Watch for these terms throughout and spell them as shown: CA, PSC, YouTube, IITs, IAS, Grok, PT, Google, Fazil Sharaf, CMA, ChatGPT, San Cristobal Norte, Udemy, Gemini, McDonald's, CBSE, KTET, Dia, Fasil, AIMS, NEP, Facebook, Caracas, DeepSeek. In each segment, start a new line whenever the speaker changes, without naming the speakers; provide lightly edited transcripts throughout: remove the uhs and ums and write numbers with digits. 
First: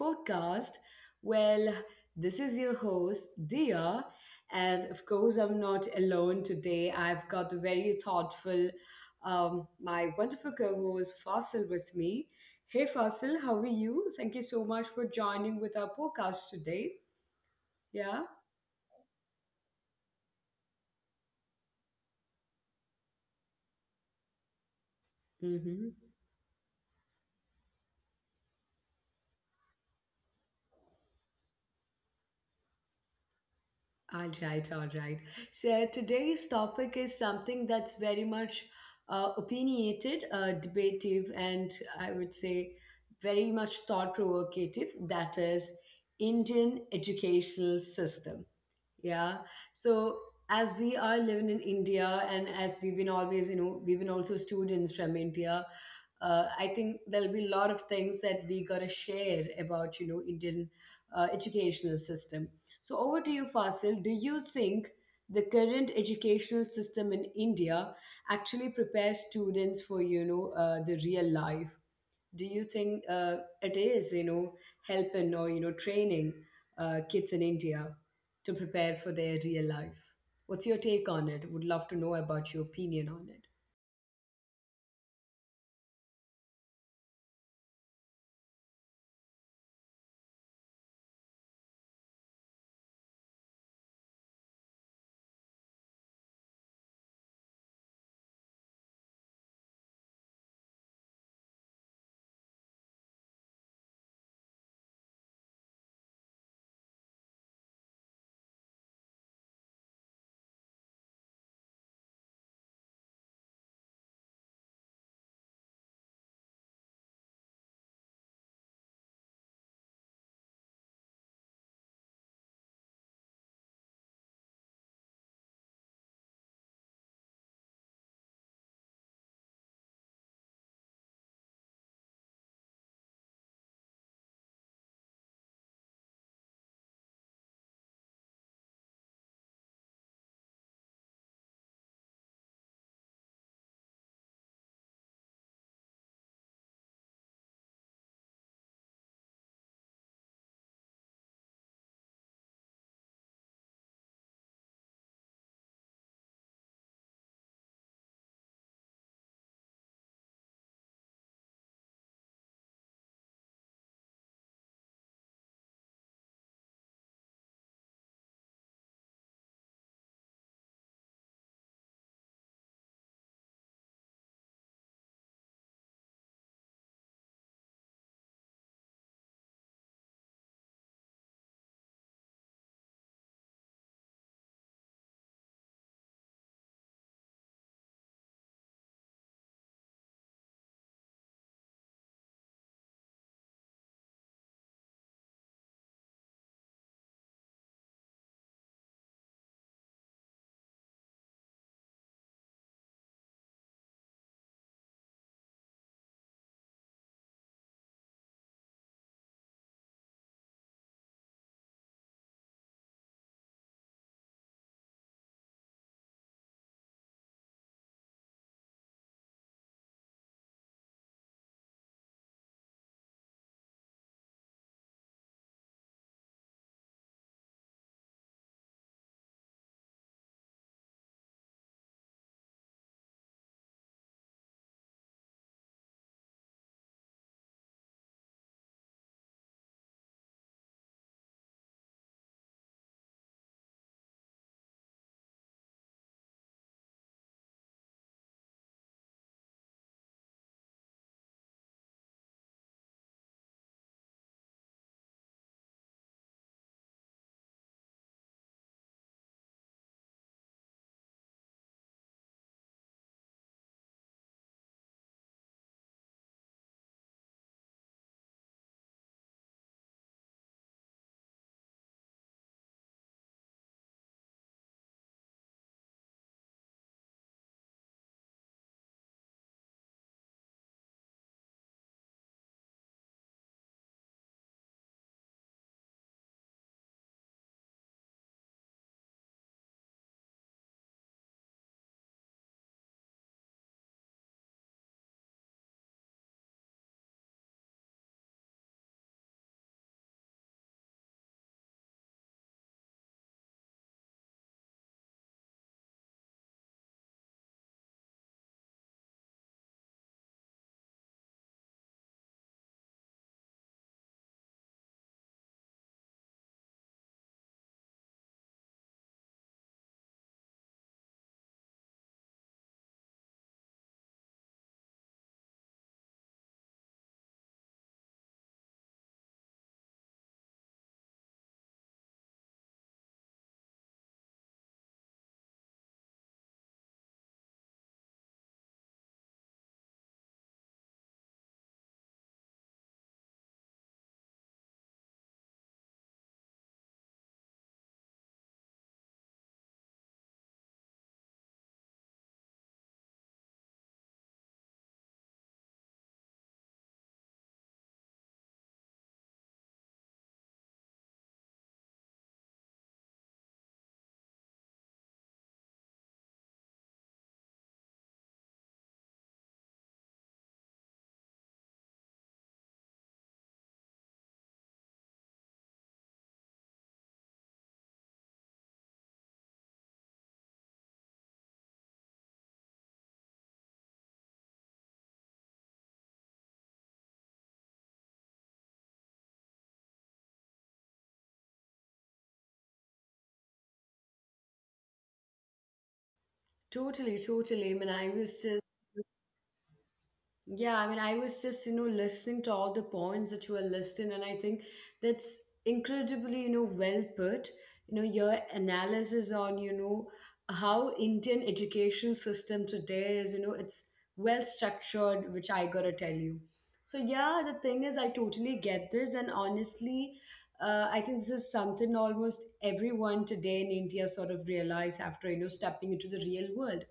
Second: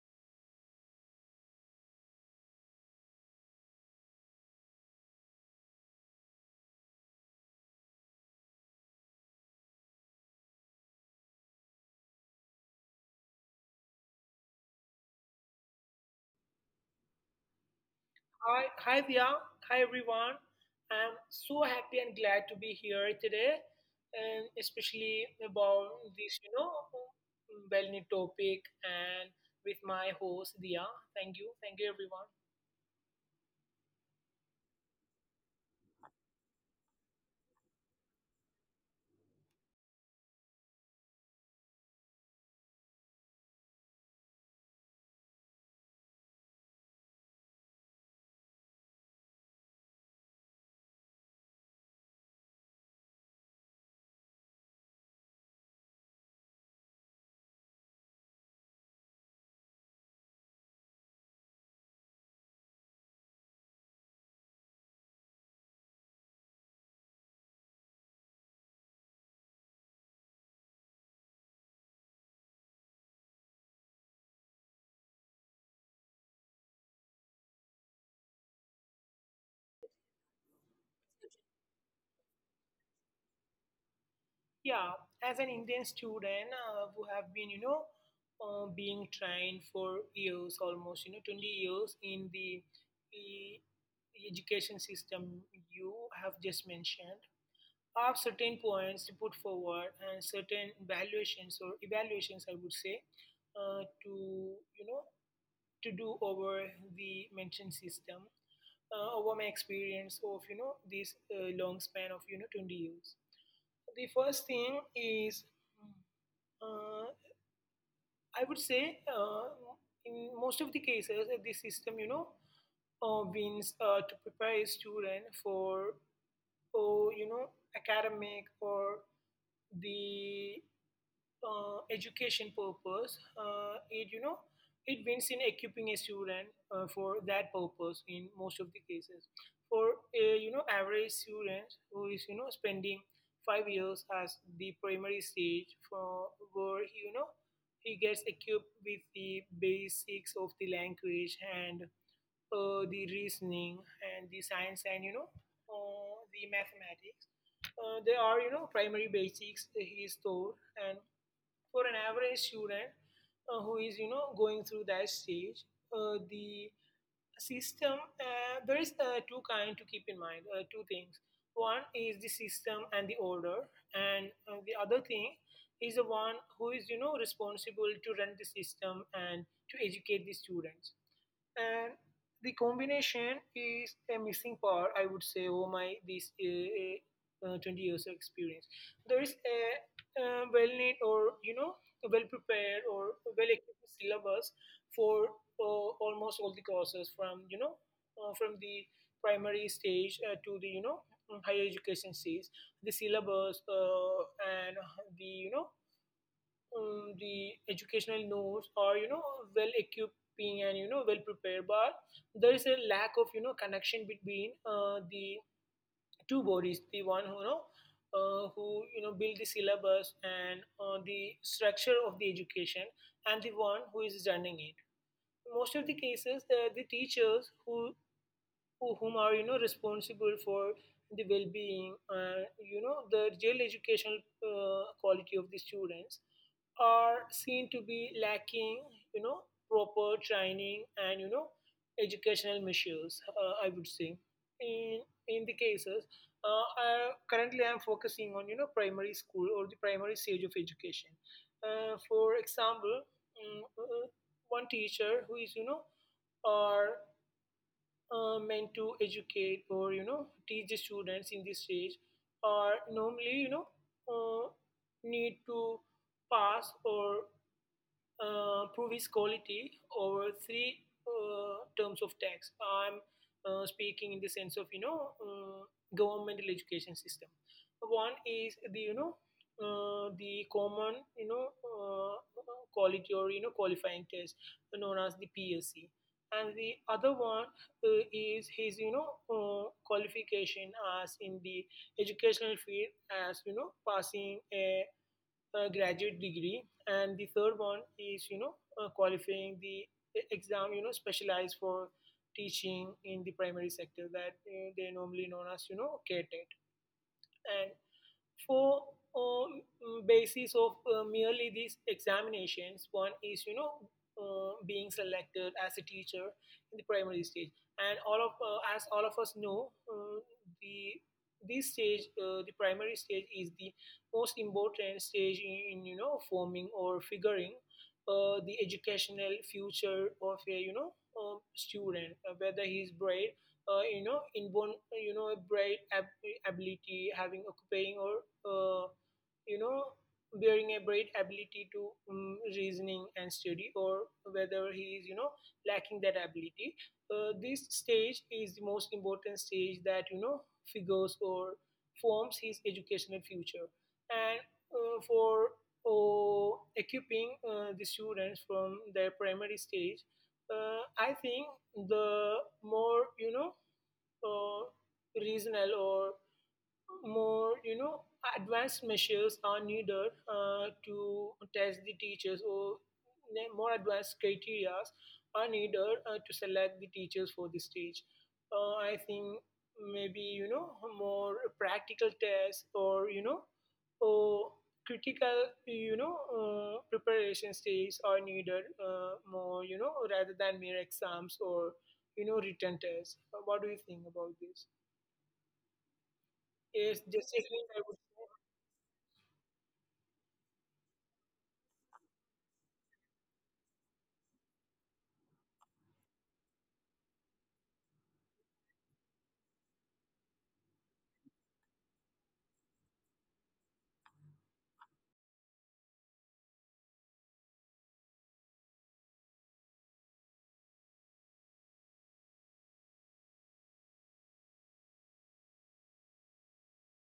podcast. Well, this is your host, Dia, and of course, I'm not alone today. I've got the very thoughtful, my wonderful co host, Fasil, with me. Hey Fasil, how are you? Thank you so much for joining with our podcast today. Yeah.
Hi, Dia. Hi everyone. I'm so happy and glad to be here today, and especially
Mm-hmm.
about this well-known topic and with my host Dia. Thank you everyone.
All right, all right. So today's topic is something that's very much opinionated, debative, and I would say very much thought provocative. That is Indian educational system. Yeah. So as we are living in India and as we've been always, you know, we've been also students from India, I think there'll be a lot of things that we gotta share about, you know, Indian educational system. So over to you, Fasil. Do you think the current educational system in India actually prepares students for, you know, the real life? Do you think it is, you know, helping or, you know, training kids in India to prepare for their real life? What's your take on it? Would love to know about your opinion on it.
Yeah, as an Indian student who have been, being trained for years, almost, 20 years in the e- education system you have just mentioned, are certain points to put forward and certain valuations or evaluations I would say to you know to do over the mentioned system over my experience of this long span of 20 years. The first thing is, uh, I would say, in most of the cases the system, wins to prepare a student for or academic or the education purpose. It it wins in equipping a student for that purpose in most of the cases. For a average student who is spending 5 years as the primary stage, for where he, you know he gets equipped with the basics of the language and the reasoning and the science and the mathematics. There are primary basics he is taught, and for an average student who is going through that stage, uh, the system there is two kind to keep in mind, two things. One is the system and the order, and the other thing is the one who is responsible to run the system and to educate the students, and the combination is a missing part, I would say. Oh my this 20 years of experience, there is a well made or well prepared or well equipped syllabus for almost all the courses from from the primary stage to the higher education stage. The syllabus and the the educational notes, or well equipped and well prepared, but there is a lack of connection between the two bodies, the one who who build the syllabus and the structure of the education, and the one who is running it. Most of the cases, the teachers who whom are responsible for the well-being, the real educational quality of the students, are seen to be lacking, you know proper training and educational measures, I would say. In the cases, uh, I, currently I'm focusing on primary school or the primary stage of education. For example, mm, uh, one teacher who is you know are meant to educate or teach the students in this stage are normally, uh, need to pass or prove his quality over three terms of tax. I'm speaking in the sense of governmental education system. One is the the common, quality or qualifying test known as the PSC, and the other one is his qualification as in the educational field, as passing a graduate degree, and the third one is, qualifying the exam, specialized for teaching in the primary sector, that they normally known as, KTET. And for uh, basis of merely these examinations, one is being selected as a teacher in the primary stage. And all of as all of us know, the the primary stage is the most important stage in, forming or figuring the educational future of a student, whether he's bright, inborn, ability having occupying, or uh, you know bearing a bright ability to reasoning and study, or whether he is lacking that ability. This stage is the most important stage that figures or forms his educational future. And for equipping the students from their primary stage, I think the more uh, regional or more advanced measures are needed to test the teachers, or more advanced criteria are needed to select the teachers for the stage. I think maybe, more practical tests or or critical preparation stages are needed, more, rather than mere exams or written tests. What do you think about this? Yes, just
Totally,
a hint, I
totally I
would
mean
say.
I was just Yeah, I mean, I was just, you know, listening to all the points that you were listing, and I think that's incredibly, you know, well put. You know, your analysis on, you know, how Indian education system today is, you know, it's well structured, which I gotta tell you. So yeah, the thing is, I totally get this, and honestly, I think this is something almost everyone today in India sort of realize after, you know, stepping into the real world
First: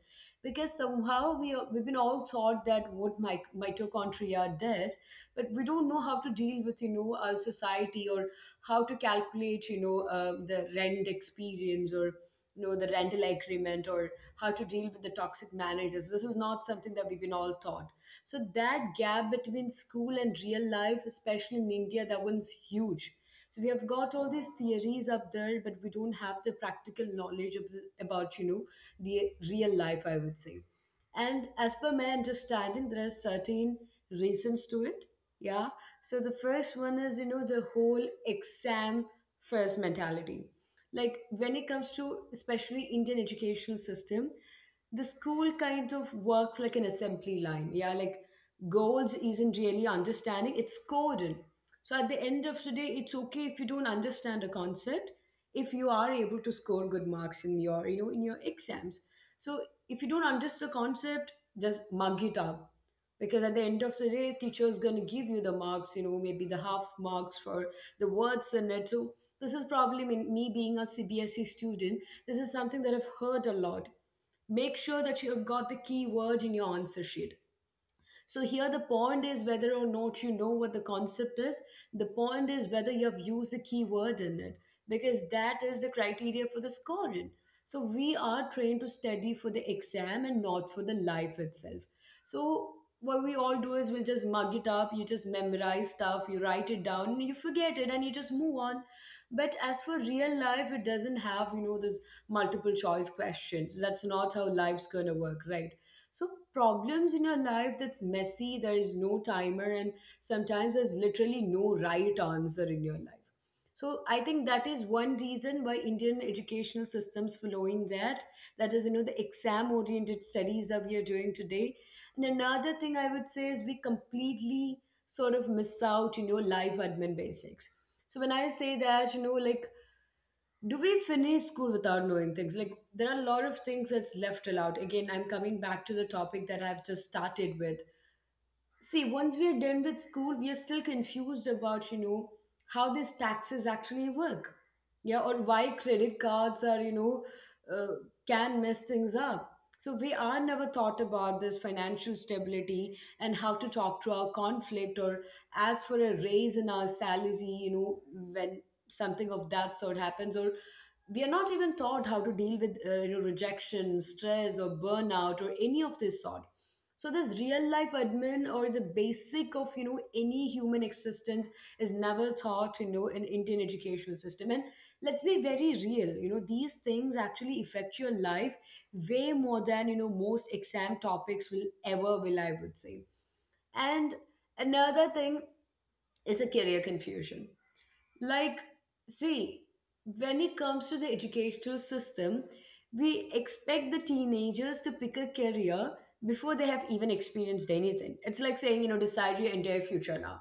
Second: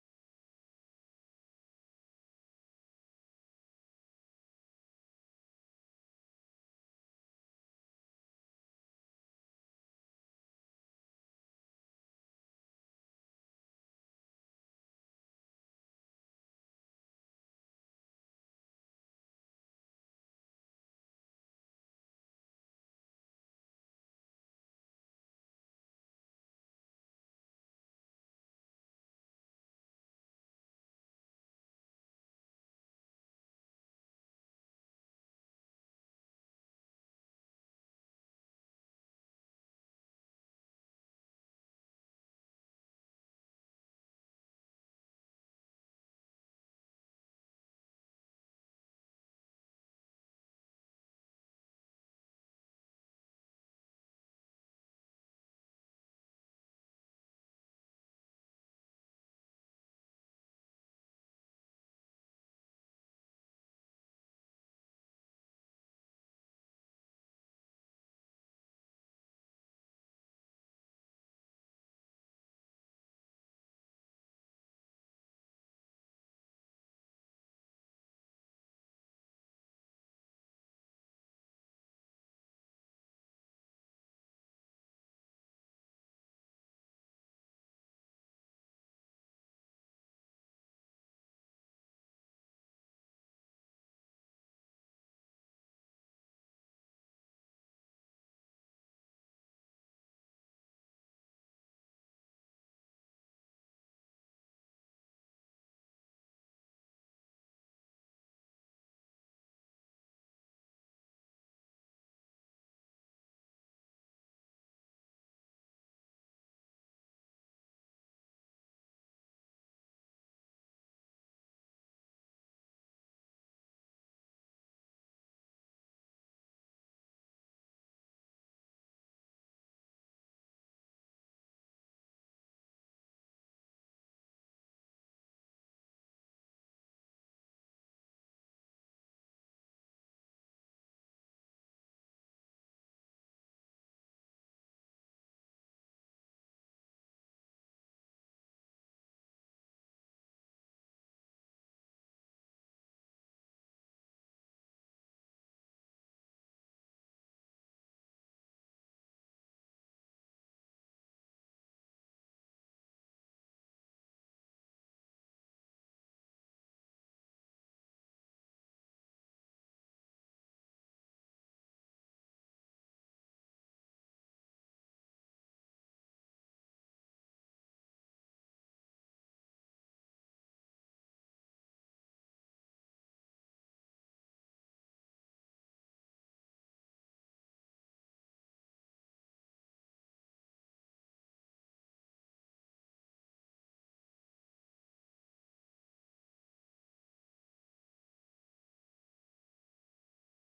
because somehow we've been all taught that what mitochondria does, but we don't know how to deal with, you know, our society, or how to calculate, you know, the rent experience, or, you know, the rental agreement, or how to deal with the toxic managers. This is not something that we've been all taught. So that gap between school and real life, especially in India, that one's huge. So we have got all these theories up there, but we don't have the practical knowledge of, the, about, you know, the real life, I would say. And as per my understanding, there are certain reasons to it. Yeah. So the first one is, you know, the whole exam first mentality. Like when it comes to especially Indian educational system, the school kind of works like an assembly line. Yeah. Like goals isn't really understanding, it's coded. So at the end of the day, it's okay if you don't understand a concept, if you are able to score good marks in your, you know, in your exams. So if you don't understand the concept, just mug it up. Because at the end of the day, teacher is going to give you the marks, you know, maybe the half marks for the words in it. So this is probably me being a CBSE student. This is something that I've heard a lot. Make sure that you have got the key word in your answer sheet. So here the point is whether or not you know what the concept is. The point is whether you have used a keyword in it, because that is the criteria for the scoring. So we are trained to study for the exam and not for the life itself. So what we all do is we'll just mug it up, you just memorize stuff, you write it down, you forget it and you just move on. But as for real life, it doesn't have, you know, this multiple choice questions. That's not how life's gonna work, right? So problems in your life that's messy, there is no timer, and sometimes there's literally no right answer in your life. So I think that is one reason why Indian educational systems following that. That is, you know, the exam-oriented studies that we are doing today. And another thing I would say is we completely sort of miss out, you know, live admin basics. So when I say that, you know, like, do we finish school without knowing things? Like there are a lot of things that's left till out. Again, I'm coming back to the topic that I've just started with. See, once we are done with school, we are still confused about, you know, how these taxes actually work. Yeah, or why credit cards are, you know, uh, can mess things up. So we are never taught about this financial stability and how to talk to our conflict or ask for a raise in our salary, you know, when something of that sort happens, or we are not even taught how to deal with, you know, rejection, stress or burnout or any of this sort. So this real life admin or the basic of, you know, any human existence is never taught, you know, in Indian educational system. And let's be very real, you know, these things actually affect your life way more than, you know, most exam topics will ever will, I would say. And another thing is a career confusion. Like, see, when it comes to the educational system, we expect the teenagers to pick a career before they have even experienced anything. It's like saying, you know, decide your entire future now.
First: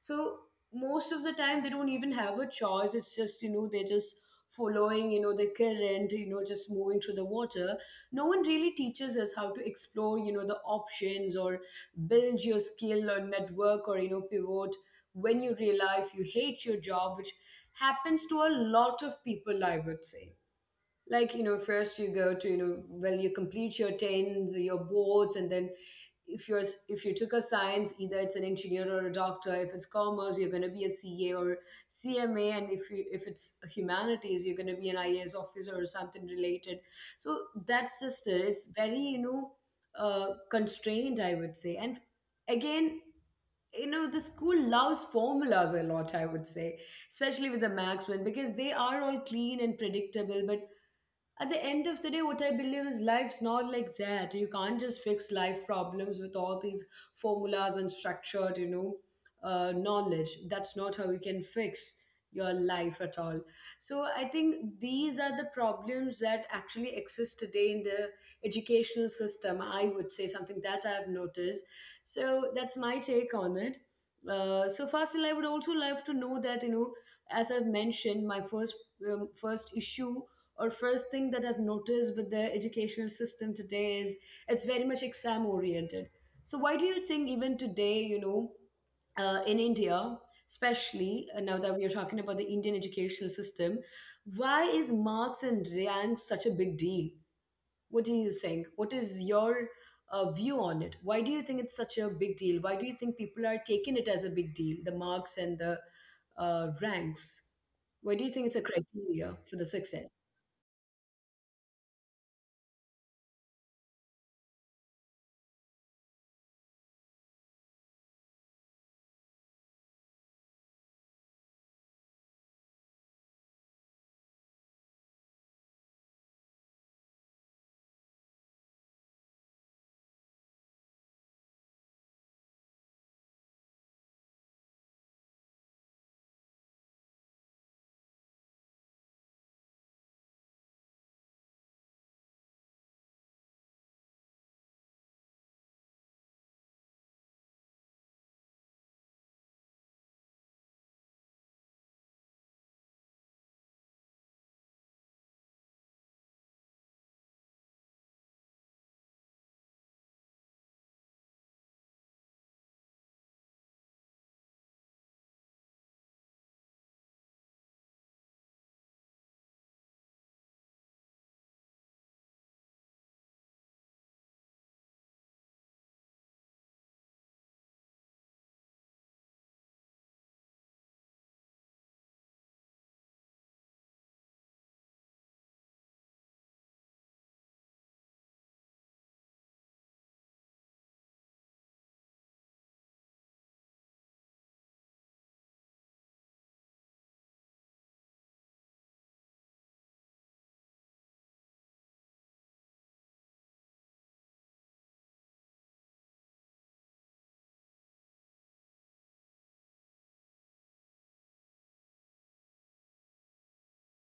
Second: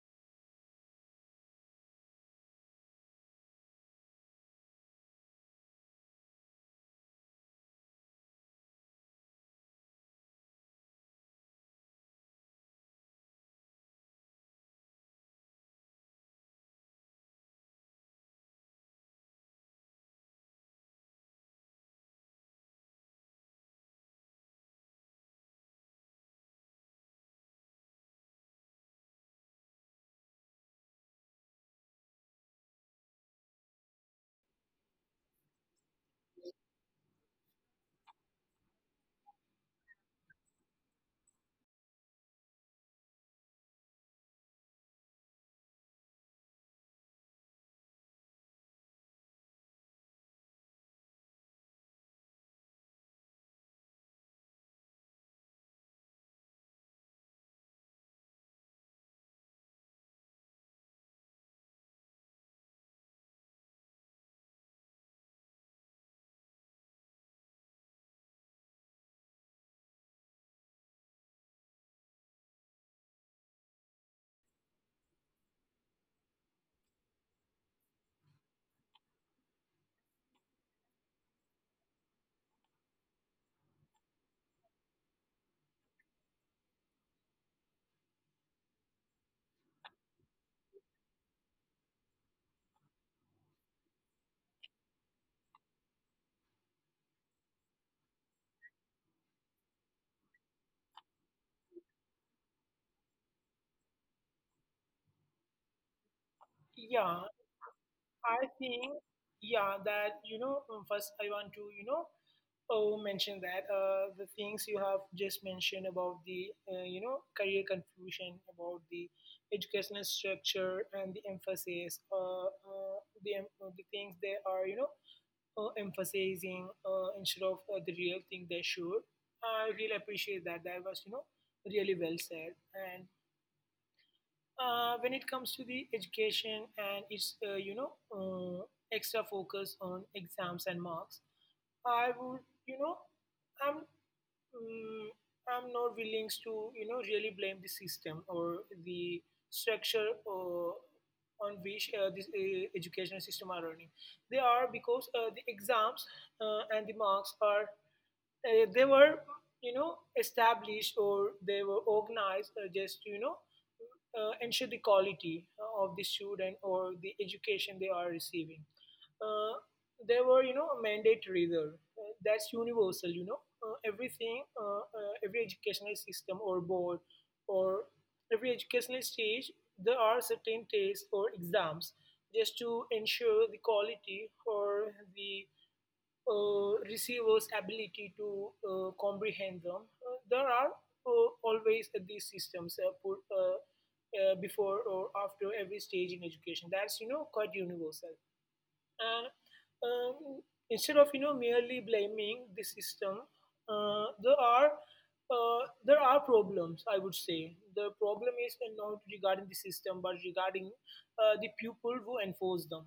So, most of the time, they don't even have a choice. It's just, you know, they're just following, you know, the current, you know, just moving through the water. No one really teaches us how to explore, you know, the options or build your skill or network or, you know, pivot when you realize you hate your job, which happens to a lot of people, I would say. Like, you know, first you go to, you know, well, you complete your 10s, your boards, and then if you're if you took a science, either it's an engineer or a doctor. If it's commerce, you're going to be a CA or CMA, and if it's humanities, you're going to be an IAS officer or something related. So that's just it. It's very, you know, constrained, I would say. And again, you know, the school loves formulas a lot, I would say, especially with the max one, because they are all clean and predictable. But at the end of the day, what I believe is life's not like that. You can't just fix life problems with all these formulas and structured, you know, knowledge. That's not how you can fix your life at all. So I think these are the problems that actually exist today in the educational system, I would say, something that I've noticed. So that's my take on it. So Fasil, I would also love to know that, you know, as I've mentioned, my first first issue or first thing that I've noticed with the educational system today is it's very much exam oriented. So why do you think even today, you know, in India, especially now that we are talking about the Indian educational system, why is marks and ranks such a big deal? What do you think? What is your view on it? Why do you think it's such a big deal? Why do you think people are taking it as a big deal, the marks and the ranks? Why do you
Yeah,
think it's a criteria for
I
the success?
think, yeah, that you know first I want to mention that the things you have just mentioned about the career confusion, about the educational structure and the emphasis, the things they are emphasizing, instead of the real thing they should. I really appreciate that. That was, really well said. And when it comes to the education and its extra focus on exams and marks, I would, you know i'm mm, I'm not willing to really blame the system or the structure on which this educational system are running. They are, because the exams and the marks are, they were, established, or they were organized just to, ensure the quality of the student or the education they are receiving. uh, they were, mandatory there. That's universal, everything, every educational system or board, or every educational stage, there are certain tests or exams just to ensure the quality or the receiver's ability to comprehend them. There are always these systems put before or after every stage in education. That's, quite universal. And um, instead of merely blaming the system, uh, there are there are problems. I would say the problem is not regarding the system, but regarding the people who enforce them.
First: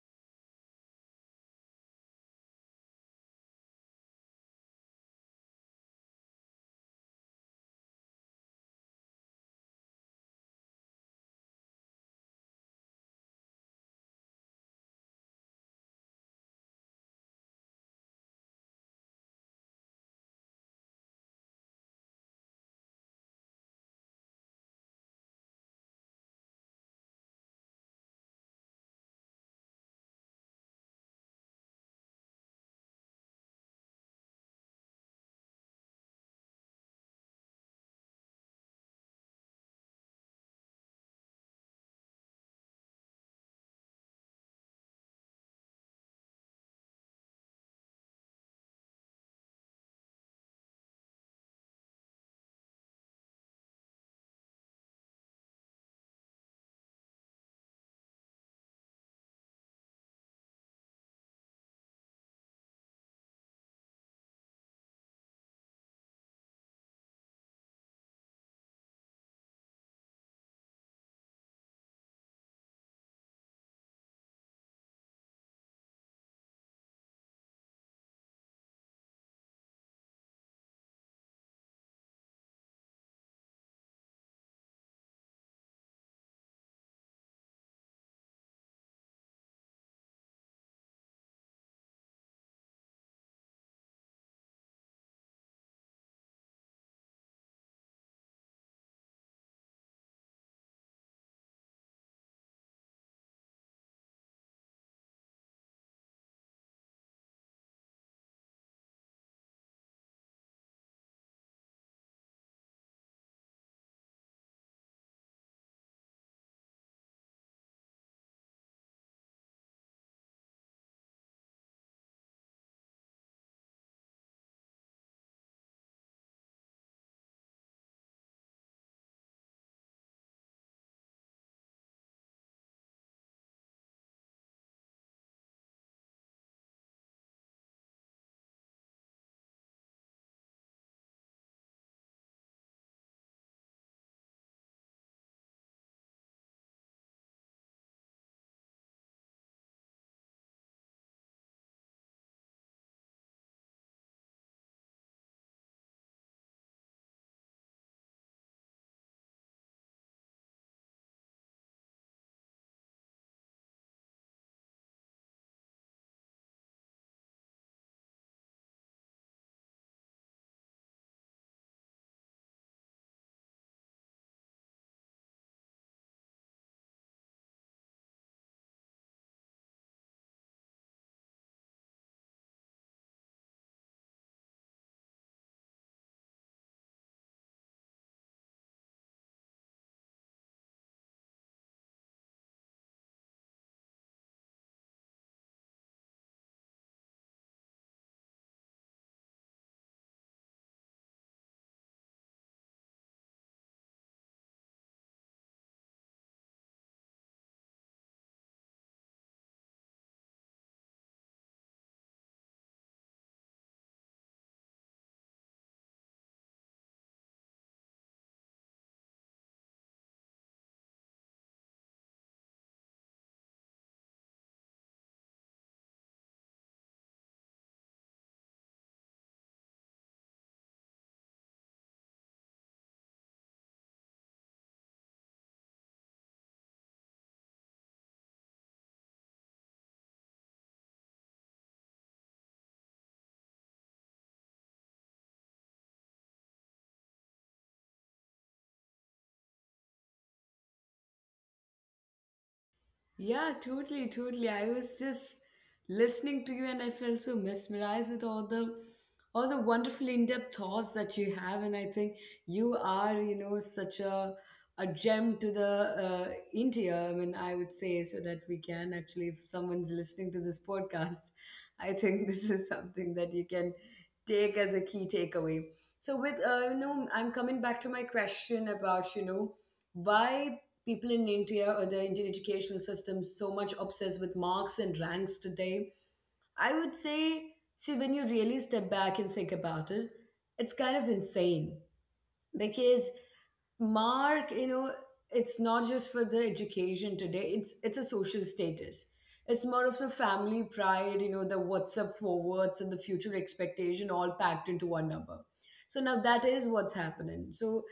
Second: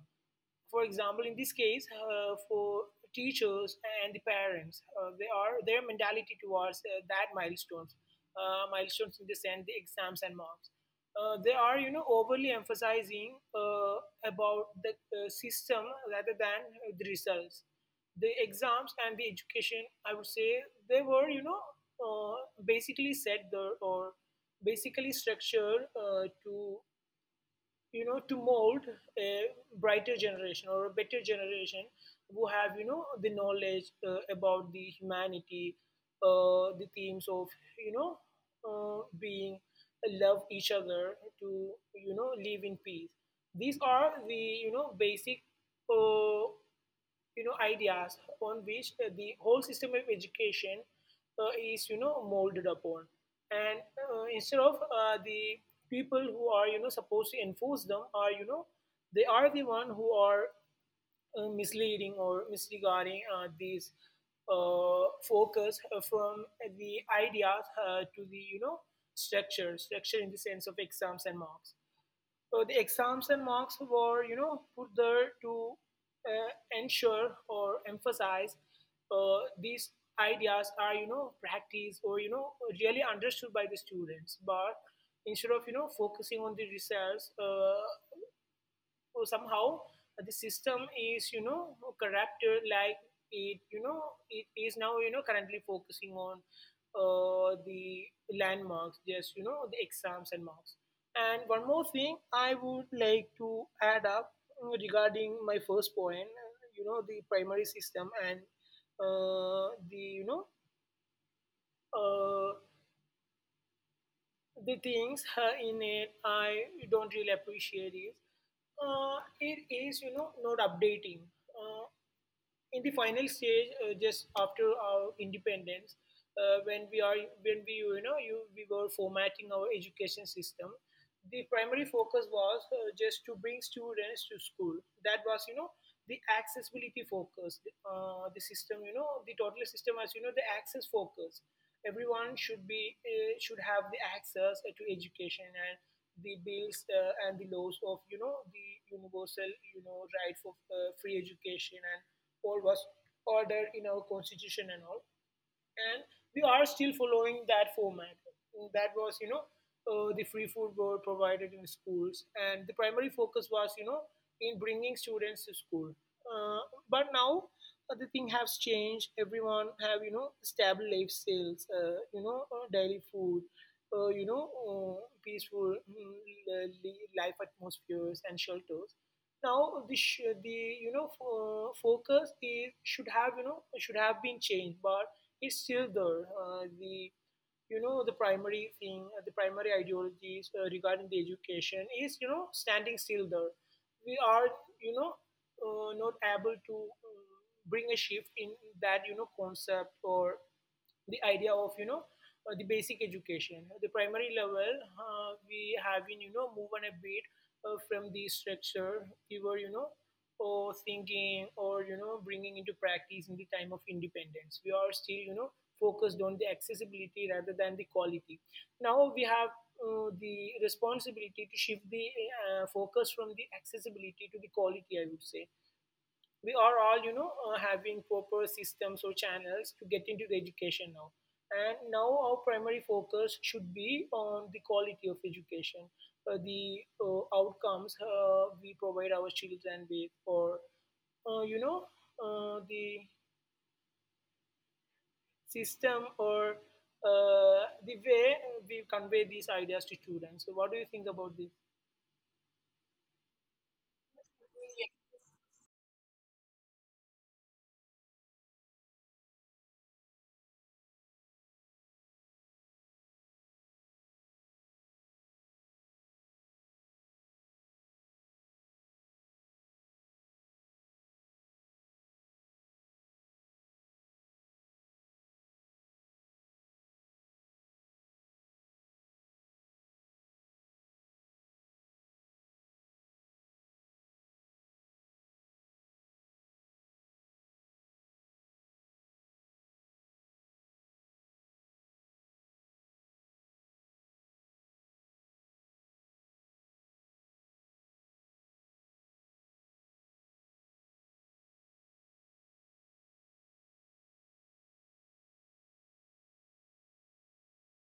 For example, in this case, for teachers and the parents, they are their mentality towards that milestones, milestones in the sense the exams and marks. They are, you know, overly emphasizing, about the system rather than the results. The exams and the education, I would say, they were, uh, basically set there, or basically structured to to mold a brighter generation or a better generation who have, the knowledge about the humanity, the themes of, you know being love each other, to live in peace. These are the, basic, uh, ideas on which the whole system of education is, molded upon. And instead of the people who are, supposed to enforce them are, they are the one who are misleading or misregarding these focus from the ideas to the, structure in the sense of exams and marks. The exams and marks were, you know, put there to uh, ensure or emphasize these ideas are, you know, practiced or, you know, really understood by the students. But instead of, you know, focusing on the results, so somehow the system is, corrupted, like it you know it is now, currently focusing on the landmarks, just, the exams and marks. And one more thing I would like to add up, regarding my first point. You know, the primary system and the you know uh, the things in it, I don't really appreciate is, it is, not updating. Uh, in the final stage, just after our independence, uh, when we are when we, you know you we were formatting our education system, the primary focus was, just to bring students to school. That was, the accessibility focus. The system, the total system as, the access focus. Everyone should be, should have the access to education, and the bills and the laws of, the universal, right for free education and all was ordered in our constitution and all. And we are still following that format. That was, you know, the free food were provided in schools, and the primary focus was, you know, in bringing students to school. Uh, but now the thing has changed. Everyone have, stable life sales, daily food, peaceful life atmospheres and shelters. Now the focus is should have, should have been changed, but it's still there. The you know the primary thing, the primary ideologies, regarding the education, is standing still there. We are, you know not able to, bring a shift in that, concept, or the idea of, the basic education, the primary level. We have been, moving a bit from the structure we were, or thinking, or bringing into practice in the time of independence. We are still, focused on the accessibility rather than the quality. Now we have the responsibility to shift the focus from the accessibility to the quality, I would say. We are all, having proper systems or channels to get into the education now. And now our primary focus should be on the quality of education, the outcomes we provide our children with, or uh, you know the system, or the way we convey these ideas to students. So what do you think about this?
Yeah, totally, totally. I was just listening to you and I felt so mesmerized with all the wonderful in-depth thoughts that you have, and I think you are, you know, such a gem to the India, I mean, I would say, so that we can actually, if someone's listening to this podcast, I think this is something that you can take as a key takeaway. So with you know, I'm coming back to my question about, you know, why people in India or the Indian educational system so much obsessed with marks and ranks today. I would say, see, when you really step back and think about it, it's kind of insane because mark, you know, it's not just for the education today, it's a social status. It's more of the family pride, you know, the WhatsApp forwards and the future expectation all packed into one number. So now that is what's happening. So,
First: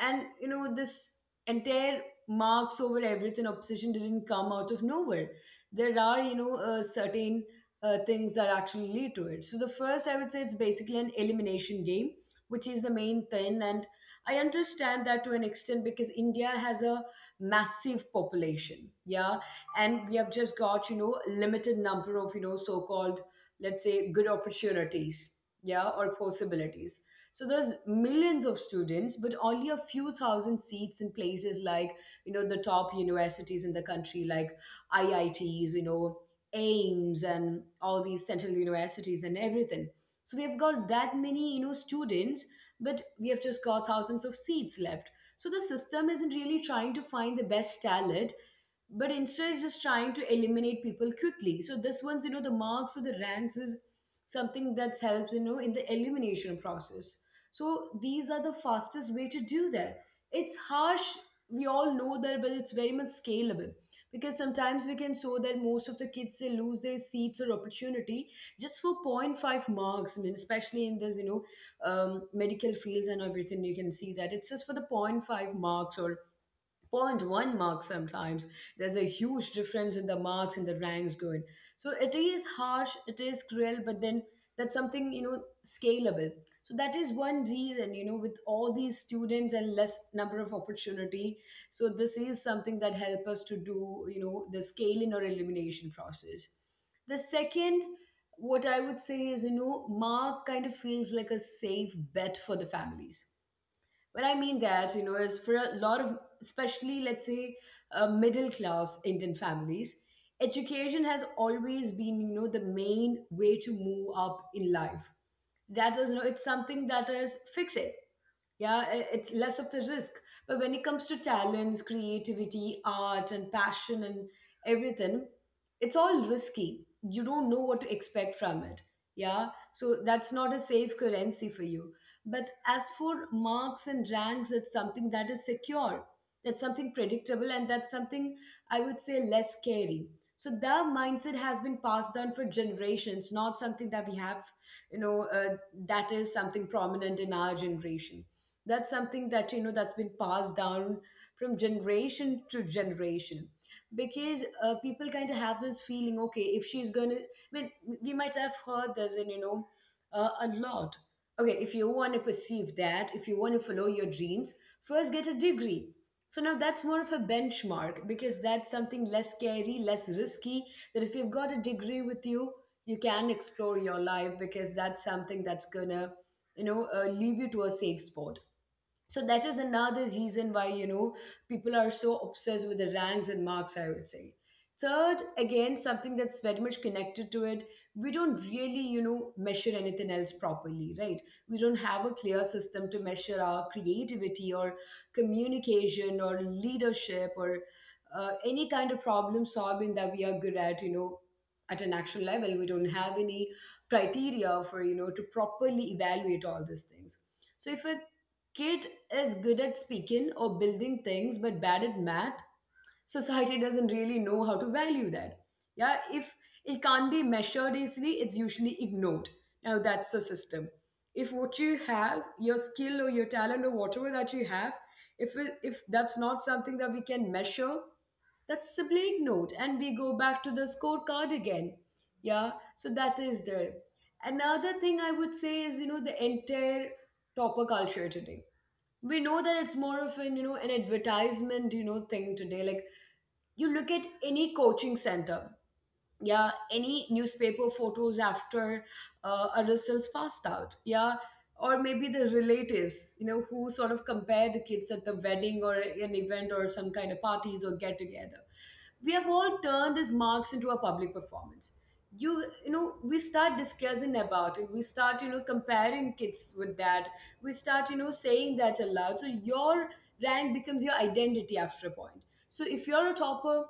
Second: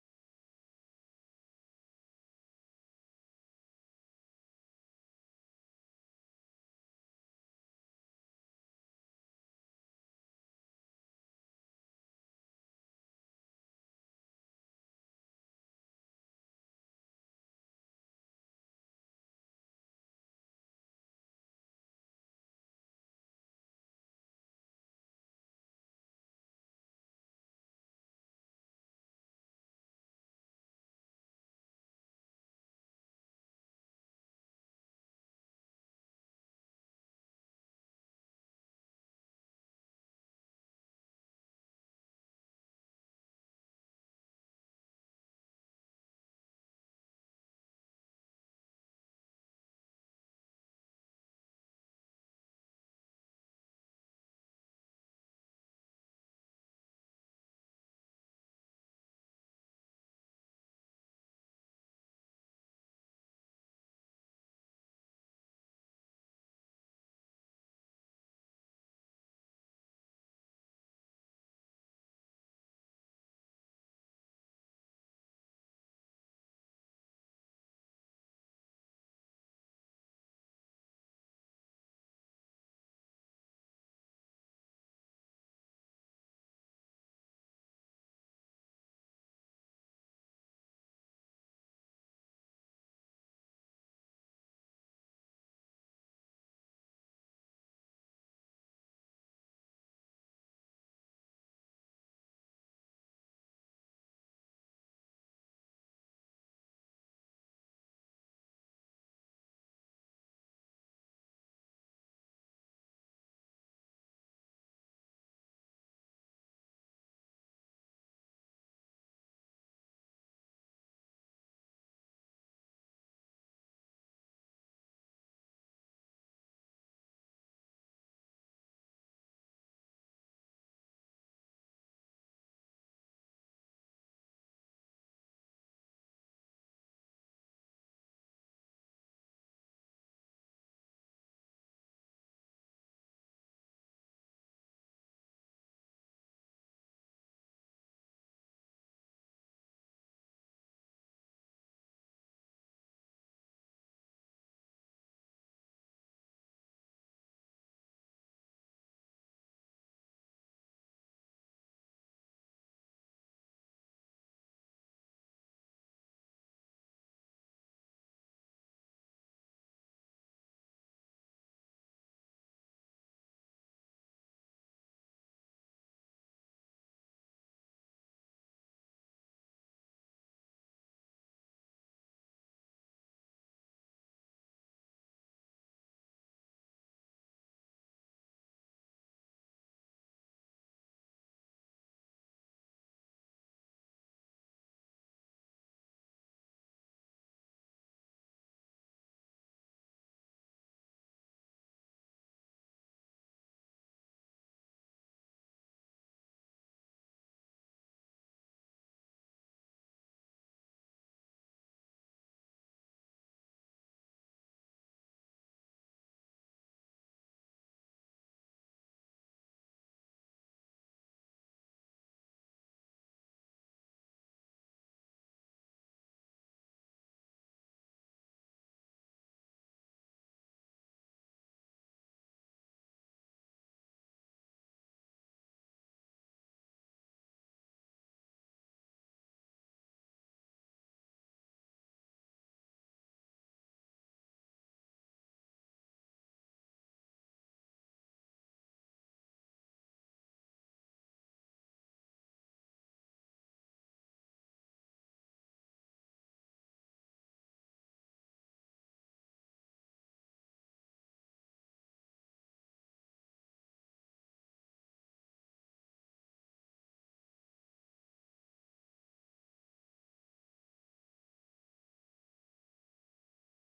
and you know this entire marks over everything obsession didn't come out of nowhere. There are, you know, certain things that actually lead to it. So the first, I would say, it's basically an elimination game, which is the main thing. And I understand that to an extent because India has a massive population, yeah, and we have just got, you know, limited number of, you know, so-called let's say good opportunities, yeah, or possibilities. So there's millions of students, but only a few thousand seats in places like the top universities in the country, like IITs, you know, aims and all these central universities and everything, so we have got that many students, but we have just got thousands of seats left. So the system isn't really trying to find the best talent, but instead it's just trying to eliminate people quickly. So this one's the marks or the ranks is something that helps in the elimination process. So these are the fastest way to do that. It's harsh, we all know that, but it's very much scalable because sometimes we can show that most of the kids, they lose their seats or opportunity just for point 0.5 marks. I mean, especially in this medical fields and everything, you can see that it's just for the point 0.5 marks or point one mark. Sometimes there's a huge difference in the marks and the ranks going. So it is harsh, it is cruel, but then that's something scalable. So that is one reason, with all these students and less number of opportunity. So this is something that help us to do the scaling or elimination process. The second, what I would say is, you know, mark kind of feels like a safe bet for the families. What I mean that, you know, is for a lot of, especially let's say, middle class Indian families, education has always been, you know, the main way to move up in life. That is, you know, it's something that is fixed. Yeah, it's less of the risk. But when it comes to talents, creativity, art and passion and everything, it's all risky. You don't know what to expect from it. Yeah, so that's not a safe currency for you. But as for marks and ranks, it's something that is secure. That's something predictable, and that's something I would say less scary. So the mindset has been passed down for generations, not something that we have, you know uh, that is something prominent in our generation. That's something that, you know, that's been passed down from generation to generation. Because people kind of have this feeling, okay, if she's gonna, I mean, we might have heard this in a lot. Okay, if you want to perceive that, if you want to follow your dreams, first get a degree. So now that's more of a benchmark, because that's something less scary, less risky, that if you've got a degree with you, you can explore your life, because that's something that's gonna leave you to a safe spot. So that is another reason why, you know, people are so obsessed with the ranks and marks, I would say. Third, again, something that's very much connected to it, we don't really measure anything else properly, right? We don't have a clear system to measure our creativity or communication or leadership or any kind of problem solving that we are good at, you know, at an actual level. We don't have any criteria for, to properly evaluate all these things. So if a kid is good at speaking or building things but bad at math, society doesn't really know how to value that. Yeah, if it can't be measured easily, it's usually ignored. Now that's the system. If what you have, your skill or your talent or whatever that you have, if that's not something that we can measure, that's simply ignored, and we go back to the scorecard again. Yeah, so that is there. Another thing I would say is, you know, the entire topper culture today, we know that it's more of an, you know, an advertisement, you know, thing today. Like, you look at any coaching center, yeah, any newspaper photos after a results passed out, yeah, or maybe the relatives, you know, who sort of compare the kids at the wedding or an event or some kind of parties or get together. We have all turned these marks into a public performance. You you know we start discussing about it, we start, you know, comparing kids with that, we start, you know, saying that aloud. So your rank becomes your identity after a point. So if you're a topper,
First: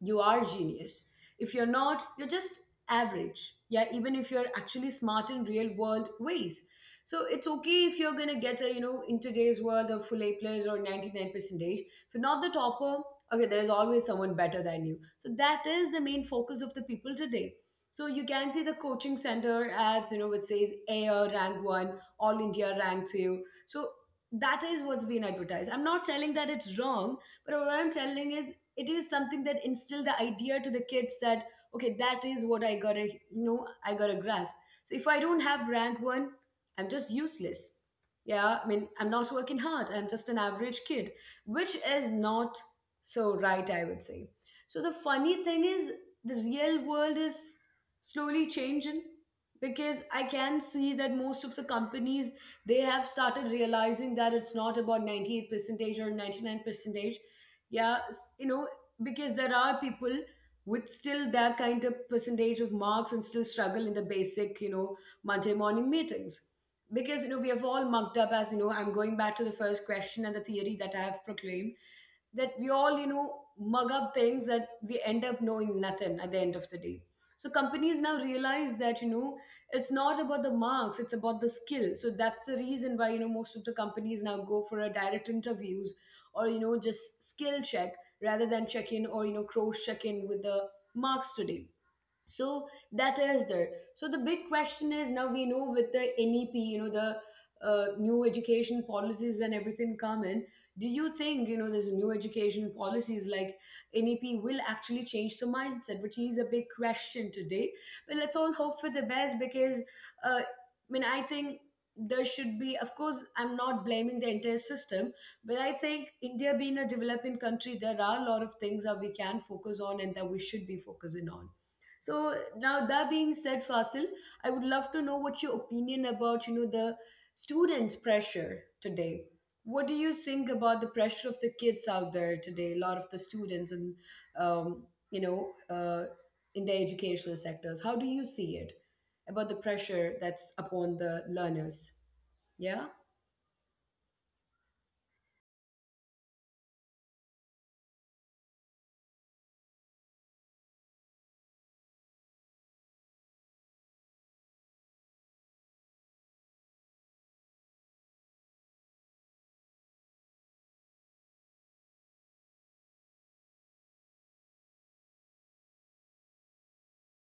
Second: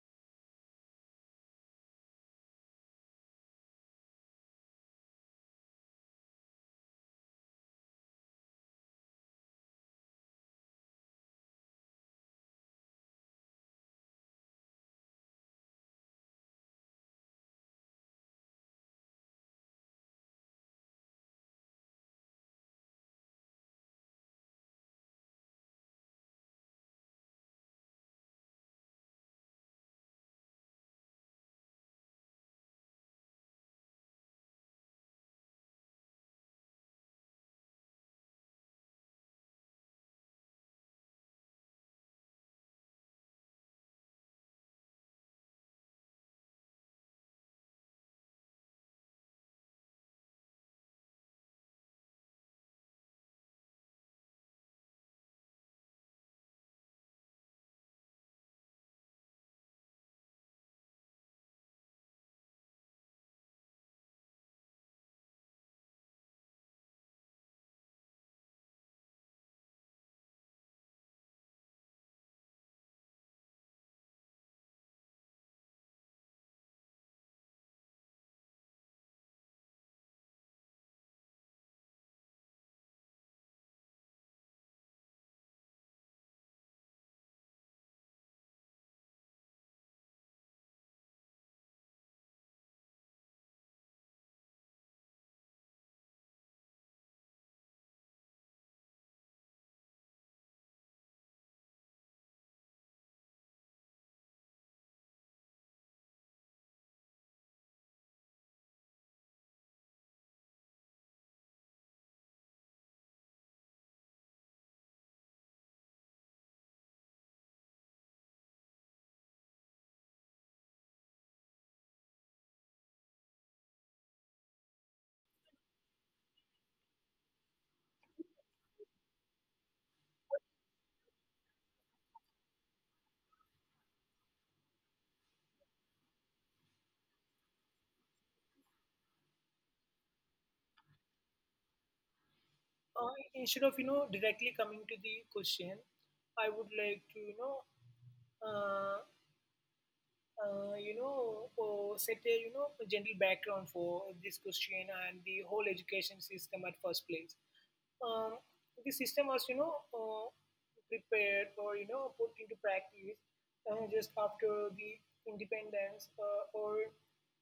you are genius. If you're not, you're just average. Yeah, even if you're actually smart in real world ways. So it's okay if you're gonna get a, you know, in today's world of full a players or 99 percentage, if you're not the topper, okay, there is always someone better than you. So that is the main focus of the people today. So you can see the coaching center ads, you know, which says air rank one, all india rank two. So that is what's been advertised. I'm not telling that it's wrong, but what I'm telling is it is something that instill the idea to the kids that, okay, that is what I gotta, I gotta grasp. So if I don't have rank one, I'm just useless. Yeah, I mean, I'm not working hard, I'm just an average kid, which is not so right, I would say. So the funny thing is, the real world is slowly changing, because I can see that most of the companies, they have started realizing that it's not about 98 percentage or 99 percentage. Yeah, you know, because there are people with still that kind of percentage of marks and still struggle in the basic, you know, Monday morning meetings. Because, you know, we have all mugged up as, you know, I'm going back to the first question and the theory that I have proclaimed, that we all, you know, mug up things that we end up knowing nothing at the end of the day. So companies now realize that, you know, it's not about the marks, it's about the skill. So that's the reason why, you know, most of the companies now go for a direct interviews or, you know, just skill check, rather than check in or, you know, cross check in with the marks today. So that is there. So the big question is, now we know with the nep, you know, the new education policies and everything come in, do you think, you know, there's new education policies like nep will actually change the mindset, which is a big question today. But let's all hope for the best, because I mean, I think there should be, of course, I'm not blaming the entire system, but I think india being a developing country, there are a lot of things that we can focus on and that we should be focusing on. So now that being said, Fasil, I would love to know what your opinion about, you know, the students' pressure today. What do you think about the pressure of the kids out there today? A lot of the students and, um, you know, in the educational sectors. How do you see it about the pressure that's upon the learners? Yeah.
Instead of, directly coming to the question, I would like to, uh, set a, a general background for this question and the whole education system at first place. Um, the system was, prepared, or put into practice just after the independence, or,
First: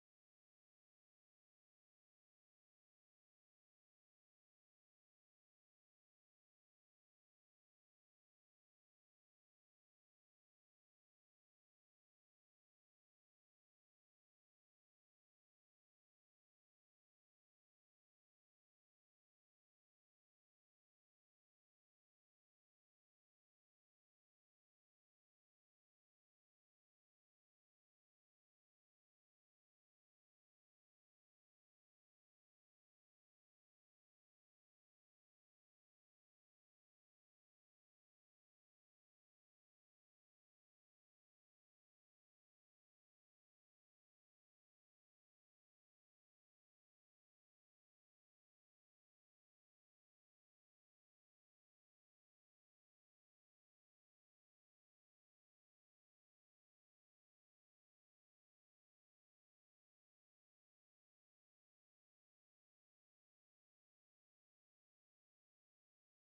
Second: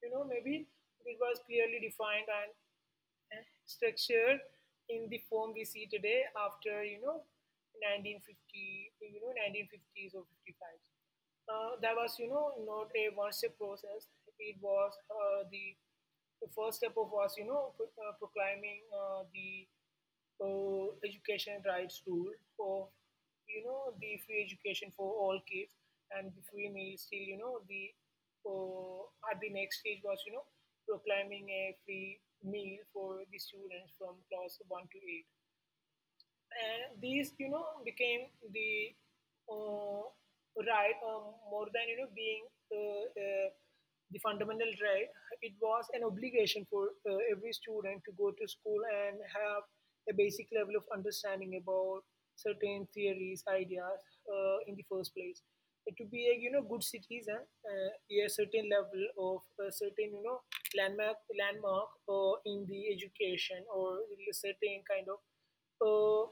maybe it was clearly defined and structured in the form we see today after, 1950, 1950s or 55. That was, not a one-step process. It was, the first step of was, proclaiming the education rights rule of, the free education for all kids, and the free meals till, the uh, at the next stage was, proclaiming a free meal for the students from class 1 to 8, and these, became the uh, right, more than, being uh, uh, the fundamental right. It was an obligation for, every student to go to school and have a basic level of understanding about certain theories, ideas, in the first place, to be a, good citizen, a certain level, of a certain, landmark in the education, or a certain kind of, uh,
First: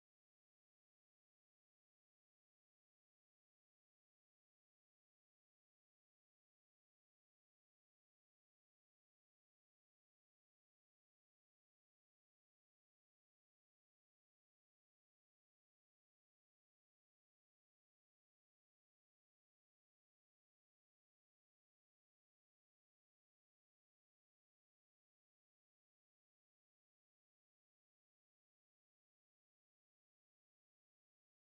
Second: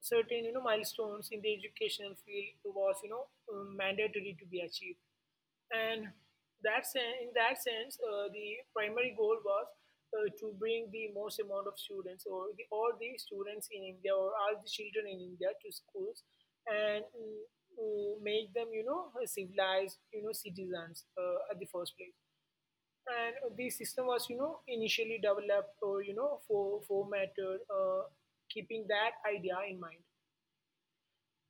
certain, milestones in the educational field was, mandatory to be achieved. And in that sense, the primary goal was to bring the most amount of students, or all the students in India, or all the children in India to schools, and make them, civilized, citizens, at the first place. And the system was, initially developed, or formatted, keeping that idea in mind.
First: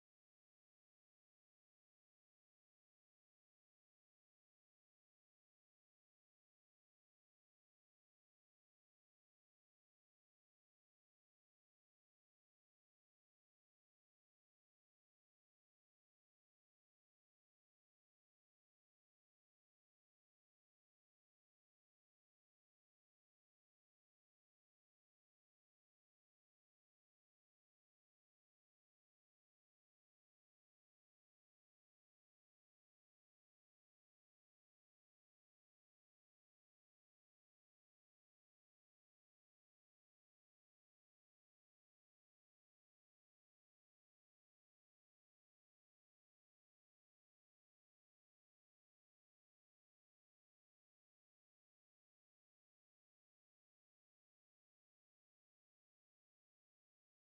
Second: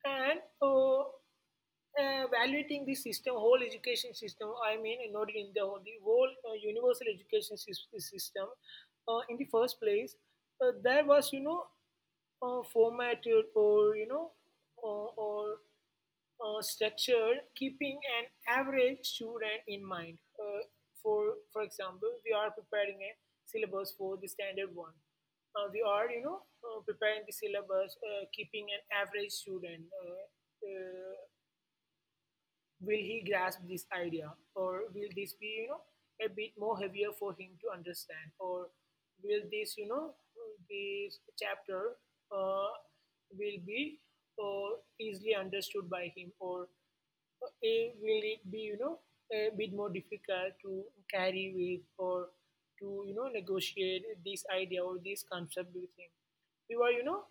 And evaluating the system, whole education system, I mean, not in the whole universal education system, in the first place, that was, formatted, or, or structured, keeping an average student in mind. For example, we are preparing a syllabus for the standard one. We are, preparing the syllabus, keeping an average student. Uh, will he grasp this idea, or will this be, a bit more heavier for him to understand, or will this, this chapter uh, will be easily understood by him, or will it be, a bit more difficult to carry with, or to, negotiate this idea or this concept with him? We were,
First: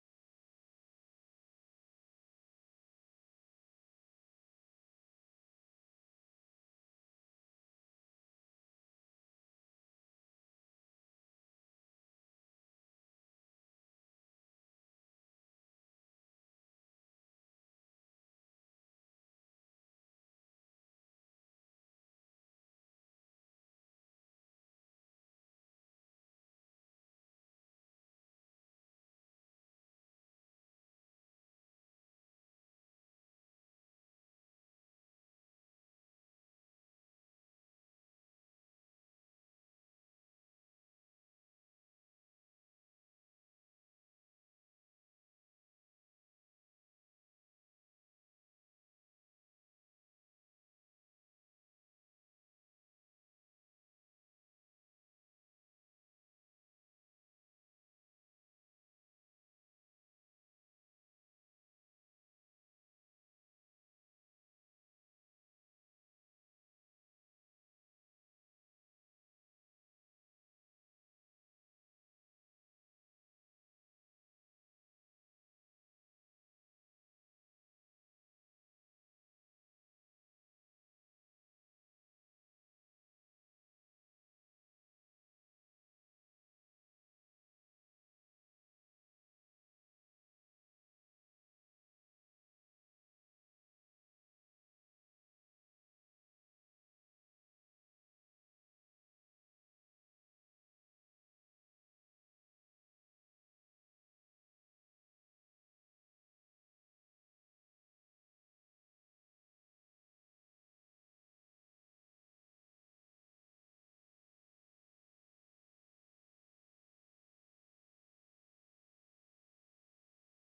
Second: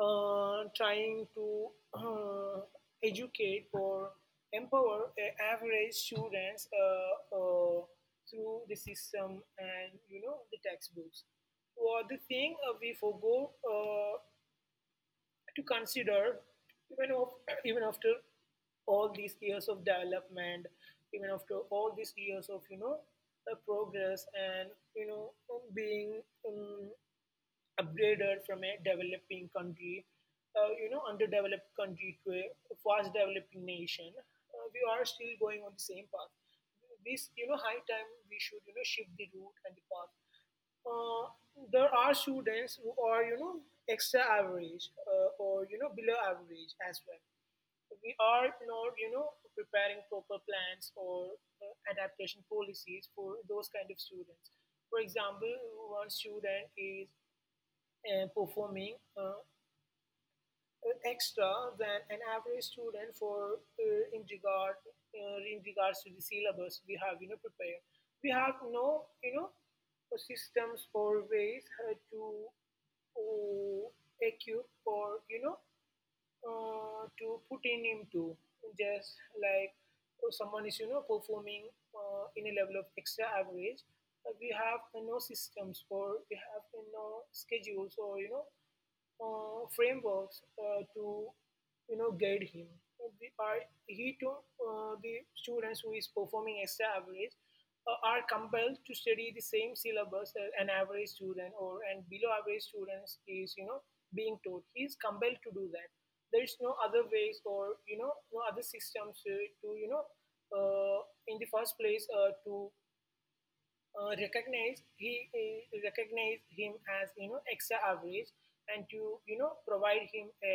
trying to uh, educate or empower average students through the system and, the textbooks. Or the thing we forgo to consider even of, even after all these years of development, even after all these years of, the progress, and, you know being um, upgraded from a developing country, underdeveloped country, to a fast developing nation, we are still going on the same path. This, high time we should, shift the route and the path. Uh, there are students who are, extra average, or, below average as well. We are not, preparing proper plans, or adaptation policies for those kind of students. For example, one student is performing extra than an average student for, in regards to the syllabus we have, prepared. We have no, systems or ways to uh, equip, or, to put in into. Just like, someone is, performing in a level of extra average, we have no systems, or we have no schedules, or, frameworks to, guide him. We are, he to the students who is performing as average are compelled to study the same syllabus as an average student, or and below average students is, being taught. He is compelled to do that. There is no other ways, or, no other systems to, in the first place, to recognized him as, extra average, and to, provide him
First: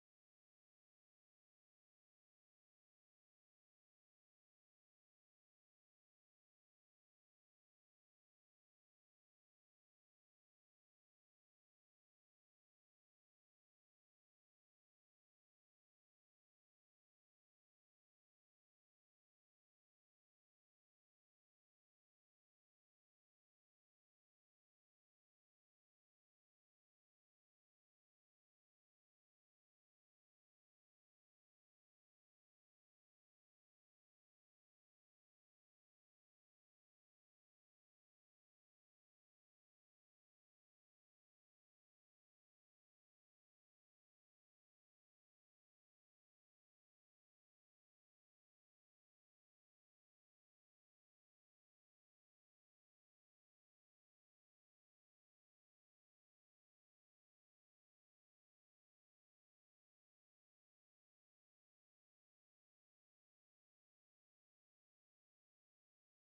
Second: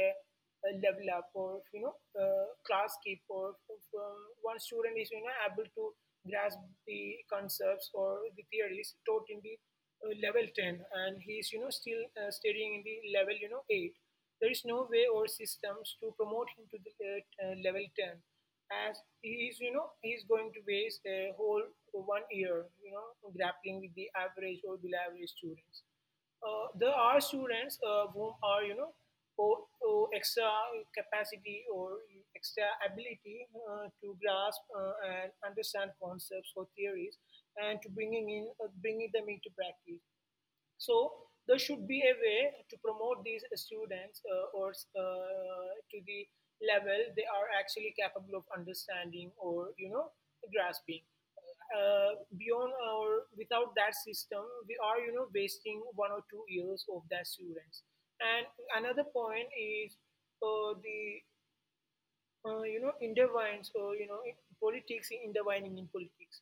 a level up, or, class keep. Or if, one student is, able to grasp the concepts or the theories taught in the level 10, and he's, still studying in the level, 8, there is no way or systems to promote him to the level 10, as he is, he is going to waste a whole one year, grappling with the average or below average students. There are students whom are, or extra capacity, or extra ability to grasp and understand concepts or theories, and to bringing them into practice. So there should be a way to promote these students, or to the level they are actually capable of understanding, or, grasping. Beyond or without that system, we are, wasting 1 or 2 years of that students. And another point is the intertwines, or, in politics, intertwining in politics.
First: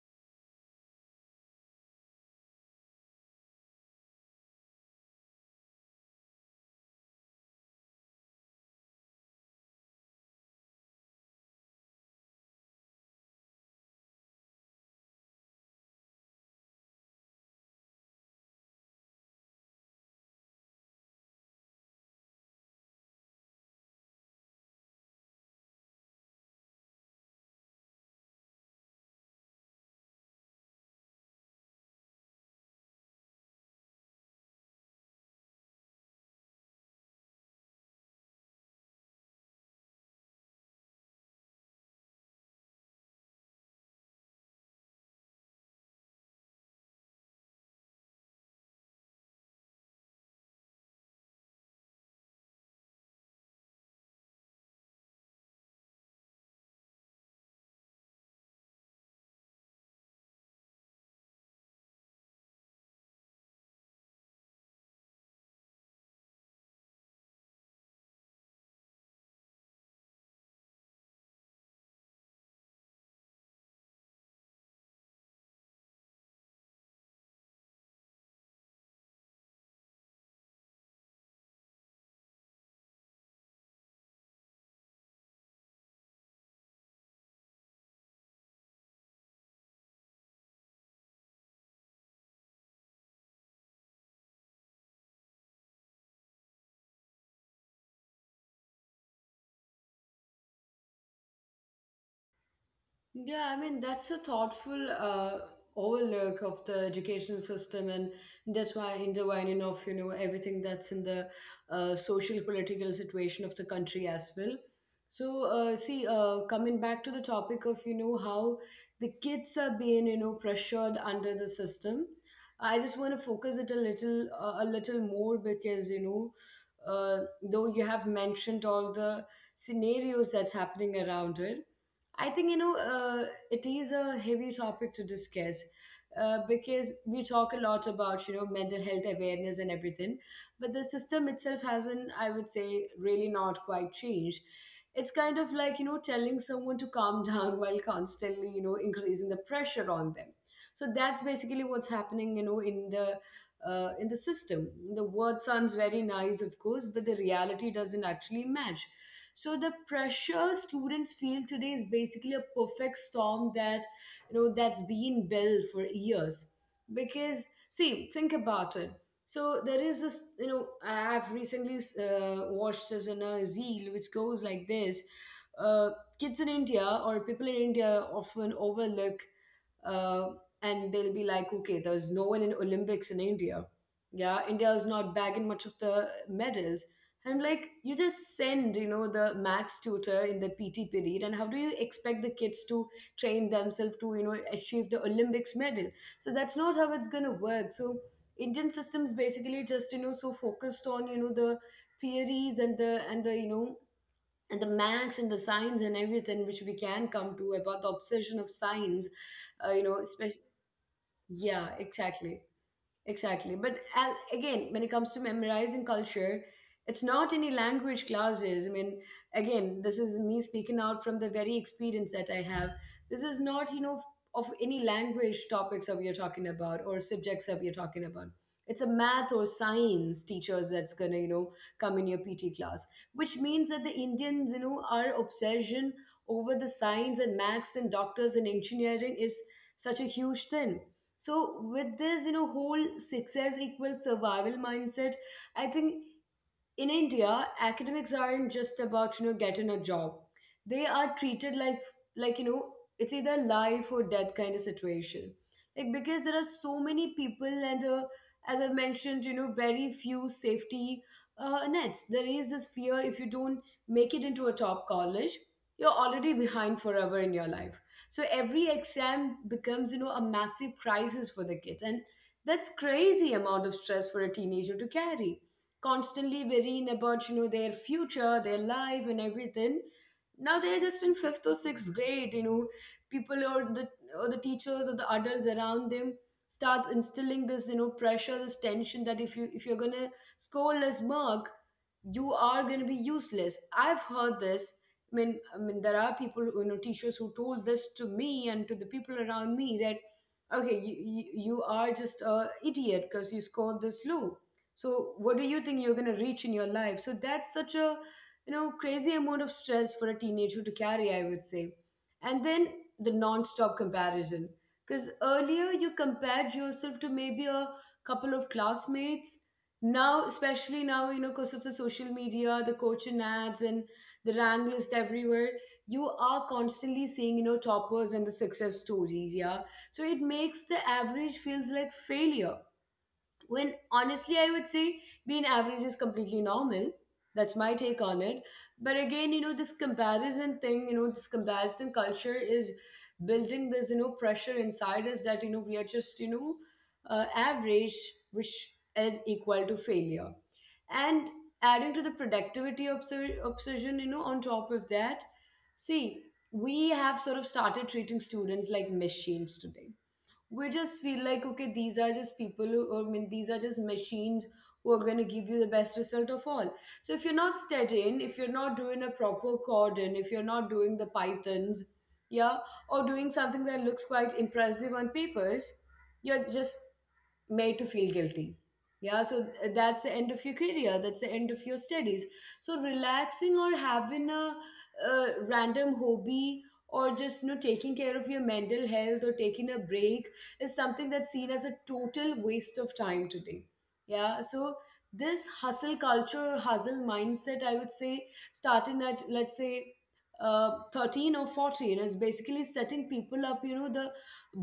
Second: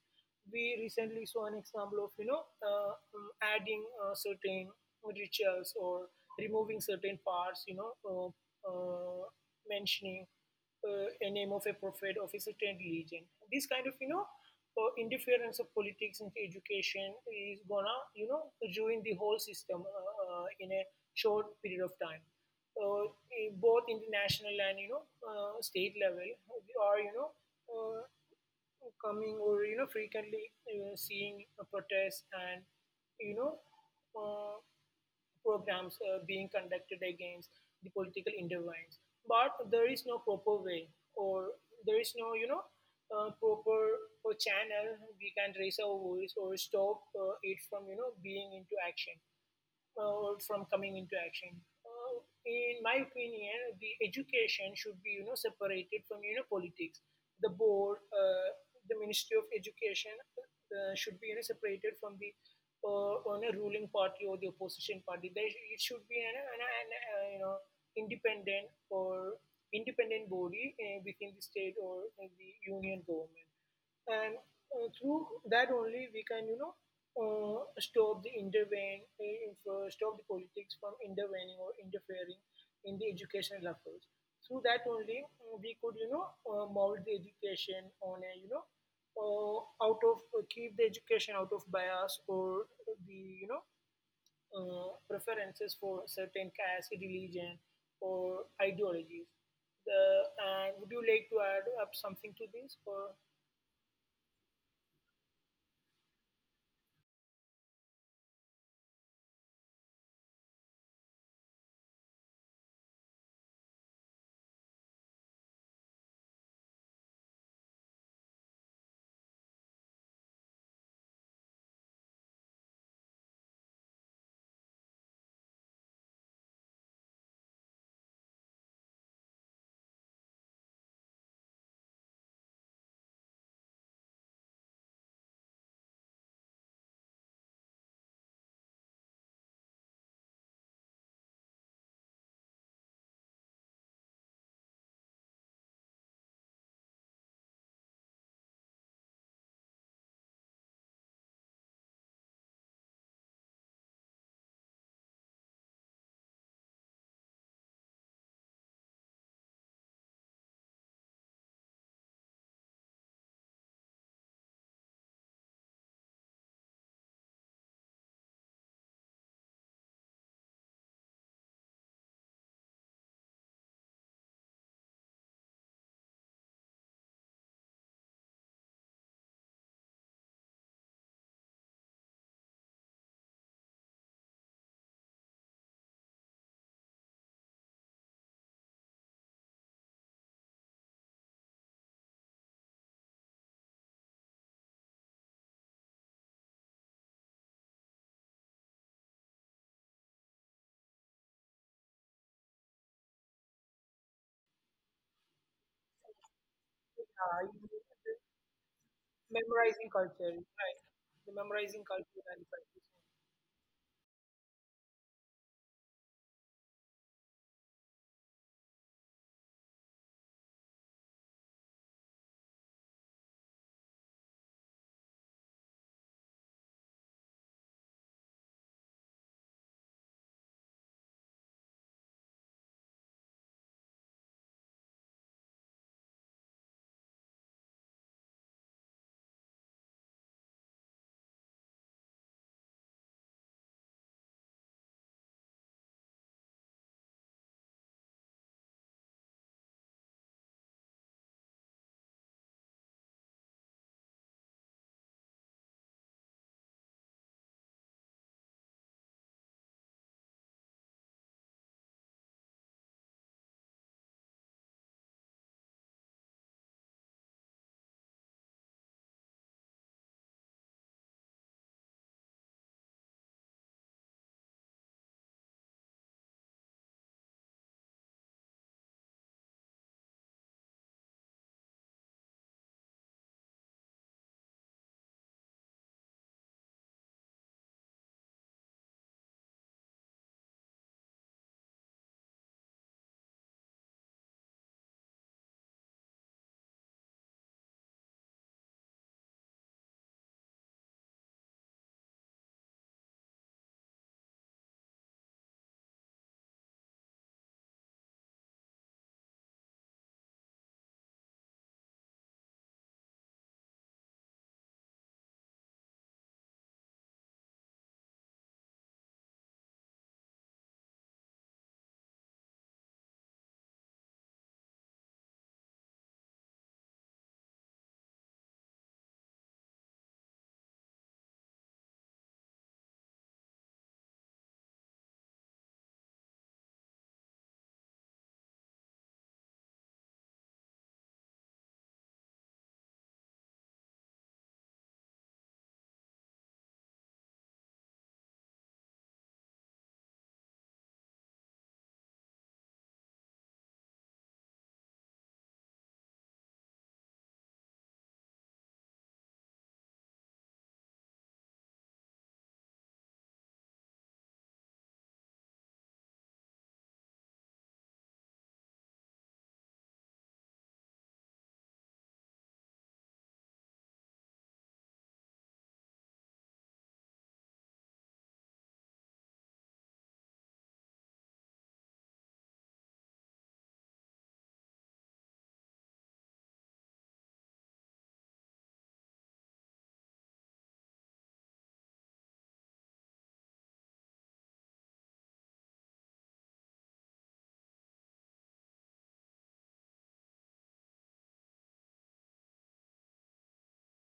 We recently saw an example of, adding certain rituals, or removing certain parts, mentioning a name of a prophet of a certain religion. This kind of, interference of politics into education is gonna, ruin the whole system in a short period of time. Uh, in both international and, state level, we are, uh, coming, or, frequently seeing protests and, you know uh, programs being conducted against the political interventions. But there is no proper way, or there is no, proper channel we can raise our voice or stop it from, being into action, from coming into action. Uh, in my opinion, the education should be, separated from, politics. The board, the Ministry of Education should be, separated from the on a ruling party or the opposition party. It should be an independent, or independent body within the state or the union government, and through that only we can, stop the intervene, stop the politics from intervening or interfering in the educational efforts. Through that only, we could, mold the education on a, out of keep the education out of bias, or the, preferences for certain caste, religion, or ideologies. the, and would you like to add up something to this, or
Yeah, I mean, that's a thoughtful overlook of the education system, and that's why intertwining of, you know, everything that's in the social political situation of the country as well. So, see, coming back to the topic of, you know, how the kids are being, you know, pressured under the system, I just want to focus it a little more, because, you know, though you have mentioned all the scenarios that's happening around it, I think, it is a heavy topic to discuss, because we talk a lot about, you know, mental health awareness and everything, but the system itself hasn't, I would say, really not quite changed. It's kind of like, you know, telling someone to calm down while constantly, you know, increasing the pressure on them. So that's basically what's happening, you know, in the system. The word sounds very nice, of course, but the reality doesn't actually match. So the pressure students feel today is basically a perfect storm that, you know, that's been built for years. Because see, think about it. So there is this, you know, I've recently watched this in a reel which goes like this: uh, kids in India or people in India often overlook, uh, and they'll be like, okay, there's no one in Olympics in India. Yeah, India is not bagging much of the medals. And like you just send, you know, the max tutor in the PT period, and how do you expect the kids to train themselves to, you know, achieve the Olympics medal? So that's not how it's gonna work. So Indian systems basically just, so focused on, the theories and and the max and the science and everything which we can come to about the
you
obsession of science,
memorizing
especially
culture, right? The
yeah,
memorizing
exactly.
culture and practice.
Exactly. But again, when it comes to memorizing culture, it's not any language classes. I mean, again, this is me speaking out from the very experience that I have. This is not, of any language topics that you are talking about or subjects that you are talking about. It's a math or science teachers that's gonna, come in your PT class, which means that the Indians, our obsession over the science and maths and doctors and engineering is such a huge thing. So with this, whole success equals survival mindset, I think in India, academics aren't just about getting a job. They are treated like like you know it's either life or death kind of situation. Like because there are so many people and, as I mentioned, very few safety nets. There is this fear if you don't make it into a top college, you're already behind forever in your life. So every exam becomes a massive crisis for the kids, and that's crazy amount of stress for a teenager to carry, constantly worrying about their future, their life, and everything. Now they're just in fifth or sixth grade. People, or the teachers or the adults around them start instilling this pressure, this tension, that if you're gonna score less mark, you are gonna be useless. I've heard this. I mean, there are people, teachers who told this to me and to the people around me, that, okay, you are just a idiot because you scored this low, so what do you think you're going to reach in your life? So that's such a, crazy amount of stress for a teenager to carry, I would say. And then the non-stop comparison, because earlier you compared yourself to maybe a couple of classmates. Now, especially now, because of the social media, the coaching ads, and the rank list everywhere, you are constantly seeing, toppers and the success stories, yeah. So it makes the average feels like failure, when honestly, I would say being average is completely normal. That's my take on it. But again, this comparison thing, this comparison culture is building this, pressure inside us, that, we are just, average, which is equal to failure. And adding to the productivity obsession, on top of that, see, we have sort of started treating students like machines today. We just feel like, okay, these are just people I mean, these are just machines who are going to give you the best result of all. So if you're not studying, if you're not doing a proper cordon, if you're not doing the pythons, yeah, or doing something that looks quite impressive on papers, you're just made to feel guilty. Yeah, so, that's the end of your career, that's the end of your studies. So relaxing, or having a random hobby, or just, taking care of your mental health or taking a break, is something that's seen as a total waste of time today. Yeah, so this hustle culture or hustle mindset, I would say, starting at, let's say, 13 or 14, is basically setting people up, you know, the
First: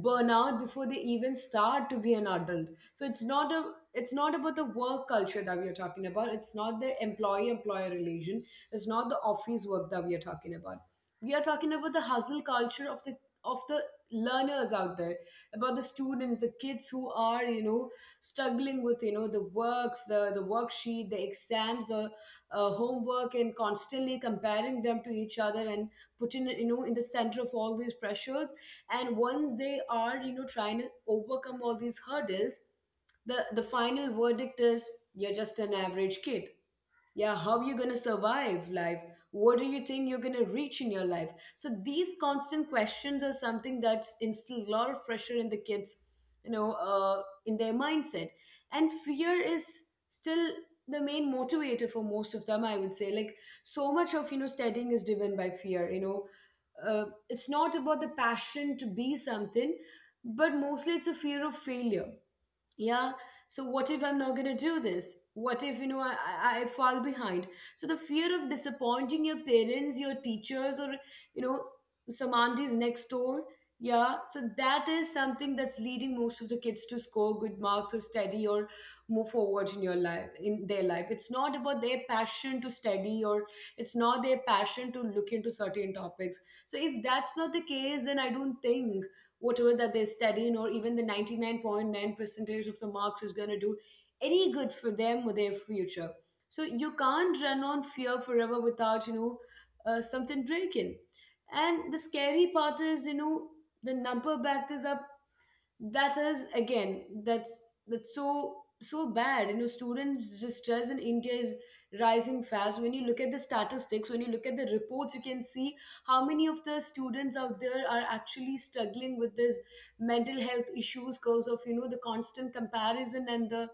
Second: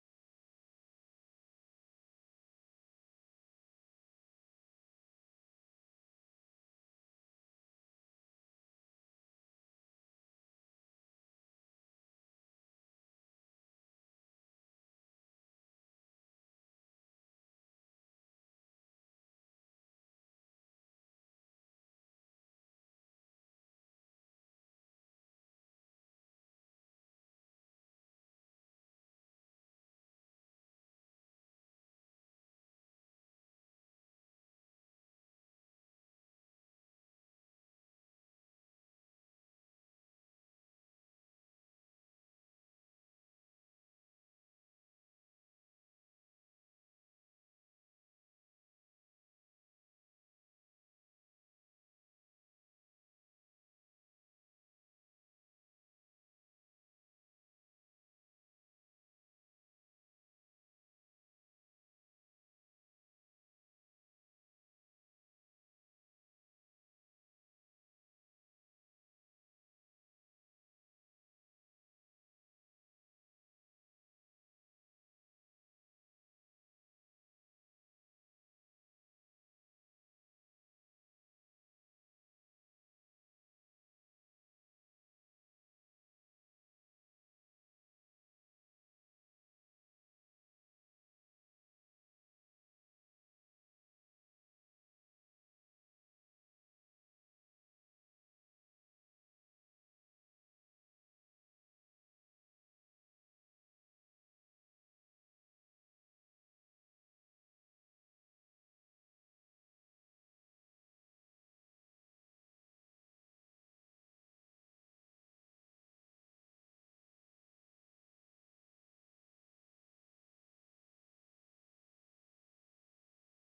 burnout before they even start to be an adult. So it's not about the work culture that we are talking about. It's not the employee employer relation. It's not the office work that we are talking about. We are talking about the hustle culture of the learners out there, about the students, the kids, who are, struggling with, the works, the worksheet, the exams, the homework, and constantly comparing them to each other, and putting, in the center of all these pressures. And once they are, trying to overcome all these hurdles, the final verdict is, you're just an average kid. Yeah. How are you gonna survive life? What do you think you're gonna reach in your life? So these constant questions are something that's instilled a lot of pressure in the kids, in their mindset. And fear is still the main motivator for most of them, I would say. Like, so much of, studying is driven by fear, it's not about the passion to be something, but mostly it's a fear of failure, yeah. So what if I'm not going to do this? What if, I fall behind? So the fear of disappointing your parents, your teachers, or, you know some aunties next door, yeah. So that is something that's leading most of the kids to score good marks or study or move forward in your life, in their life. It's not about their passion to study, or it's not their passion to look into certain topics. So if that's not the case, then I don't think whatever that they're studying, or even the 99.9 percentage of the marks, is going to do any good for them or their future. So you can't run on fear forever without, something breaking. And the scary part is, the number backers are, that is again, that's so so bad. Students distress in India is rising fast. When you look at the statistics, when you look at the reports, you can see how many of the students out there are actually struggling with this mental health issues, because of, the constant comparison, and the,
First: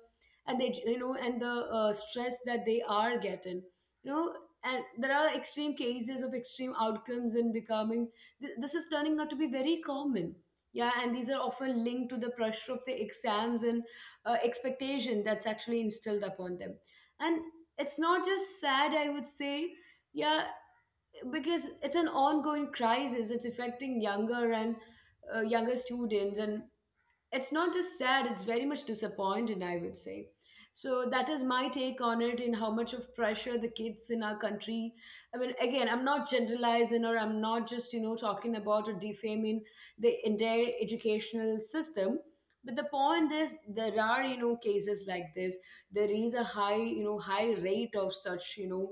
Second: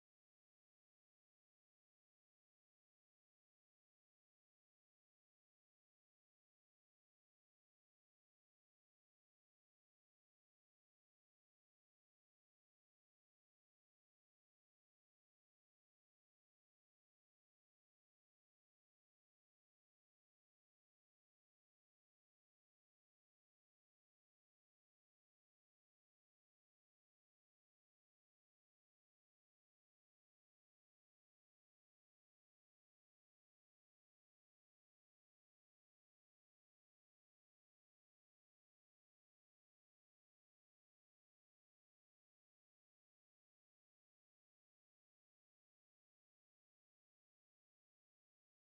and they, and the, stress that they are getting, you know and there are extreme cases of extreme outcomes, and becoming, this is turning out to be very common. Yeah, and these are often linked to the pressure of the exams and, expectation that's actually instilled upon them. And it's not just sad, I would say, yeah, because it's an ongoing crisis. It's affecting younger and, younger students, and it's not just sad, it's very much disappointed, I would say. So that is my take on it, and how much of pressure the kids in our country. I mean, again, I'm not generalizing, or I'm not just, talking about or defaming the entire educational system. But the point is, there are, cases like this. There is a high, high rate of such, you know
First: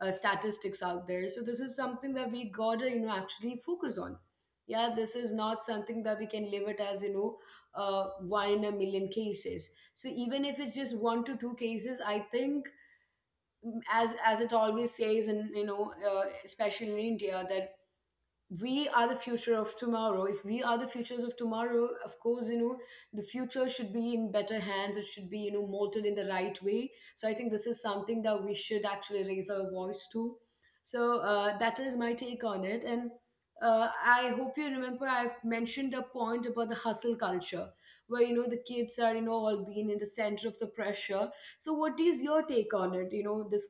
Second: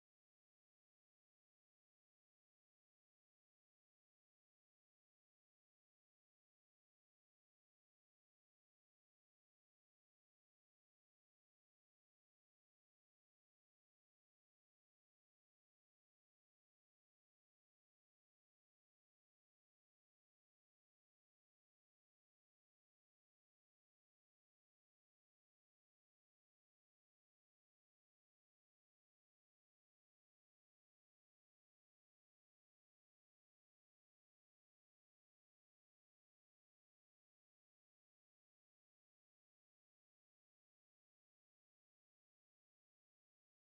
uh, statistics out there, so this is something that we gotta, actually focus on, yeah. This is not something that we can live it as, one in a million cases. So even if it's just one to two cases, I think, as it always says, and, especially in India, that we are the future of tomorrow. If we are the futures of tomorrow, of course, the future should be in better hands. It should be, molded in the right way. So I think this is something that we should actually raise our voice to. So, that is my take on it, and, I hope you remember I've mentioned a point about the hustle culture, where, the kids are, all being in the center of the pressure. So what is your take on it? This,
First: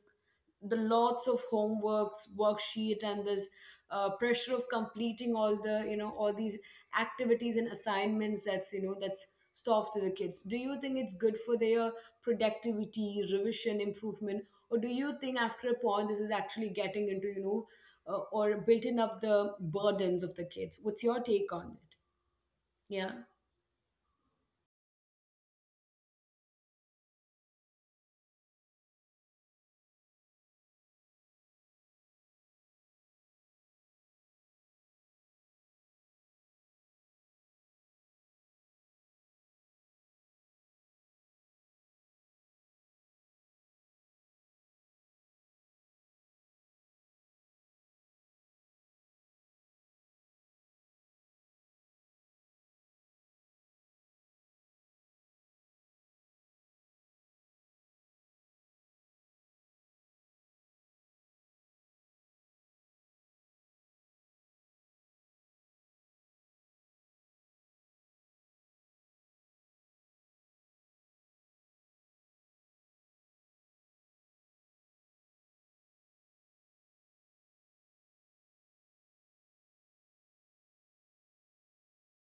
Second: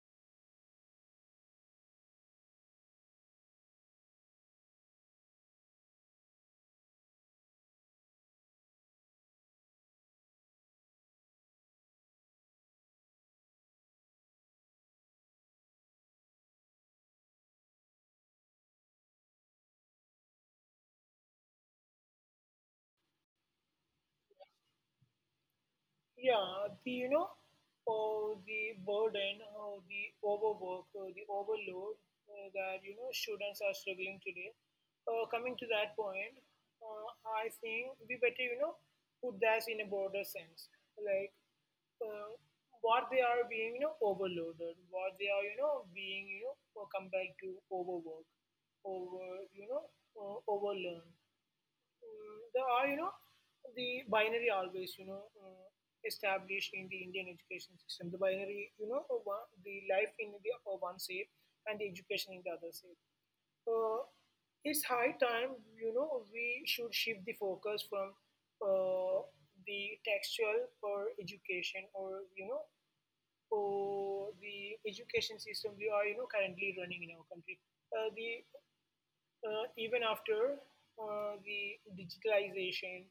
the lots of homeworks, worksheet, and this, pressure of completing all the, all these activities and assignments that's, that's stuffed to the kids. Do you think it's good for their productivity, revision, improvement? Or do you think after a point this is actually getting into, or building up the burdens of the kids? What's your take on it? Yeah.
Yeah, the, oh, the burden, oh, the overwork, oh, the overload that, students are struggling today. Coming to that point, I think we better, put that in a broader sense, like, uh, what they are being, overloaded, what they are, being, compared to overwork, over, overlearn. There are, the binary always, established in the Indian education system. The binary, the life in the one side and the education in the other side. Uh, it's high time, we should shift the focus from uh, the textual or education or the education system we are, currently running in our country. The Even after the digitalization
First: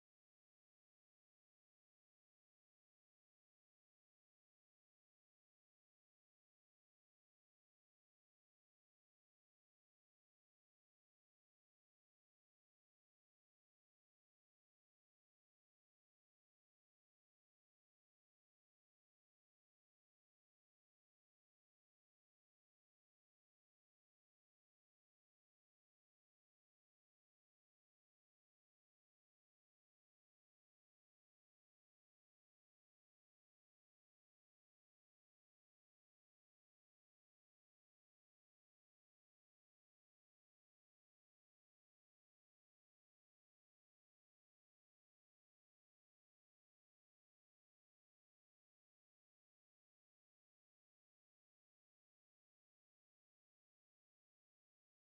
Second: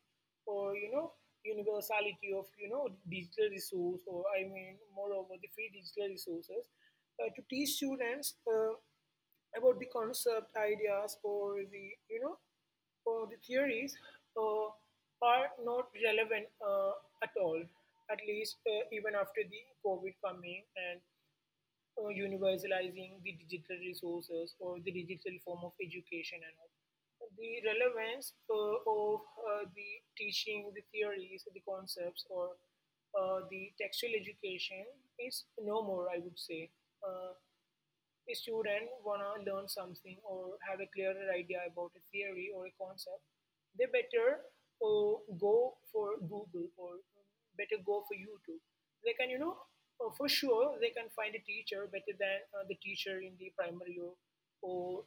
or universality of digital resource or I mean moreover the free digital resources to teach students about the concept ideas or the you know or the theories uh, are not relevant at all, at least even after the covid coming and or universalizing the digital resources or the digital form of education and all. The relevance of the teaching, the theories, the concepts, or the textual education is no more, I would say. Uh, a student wanna learn something or have a clearer idea about a theory or a concept, they better go for Google or better go for YouTube. They can, for sure they can find a teacher better than the teacher in the primary, or or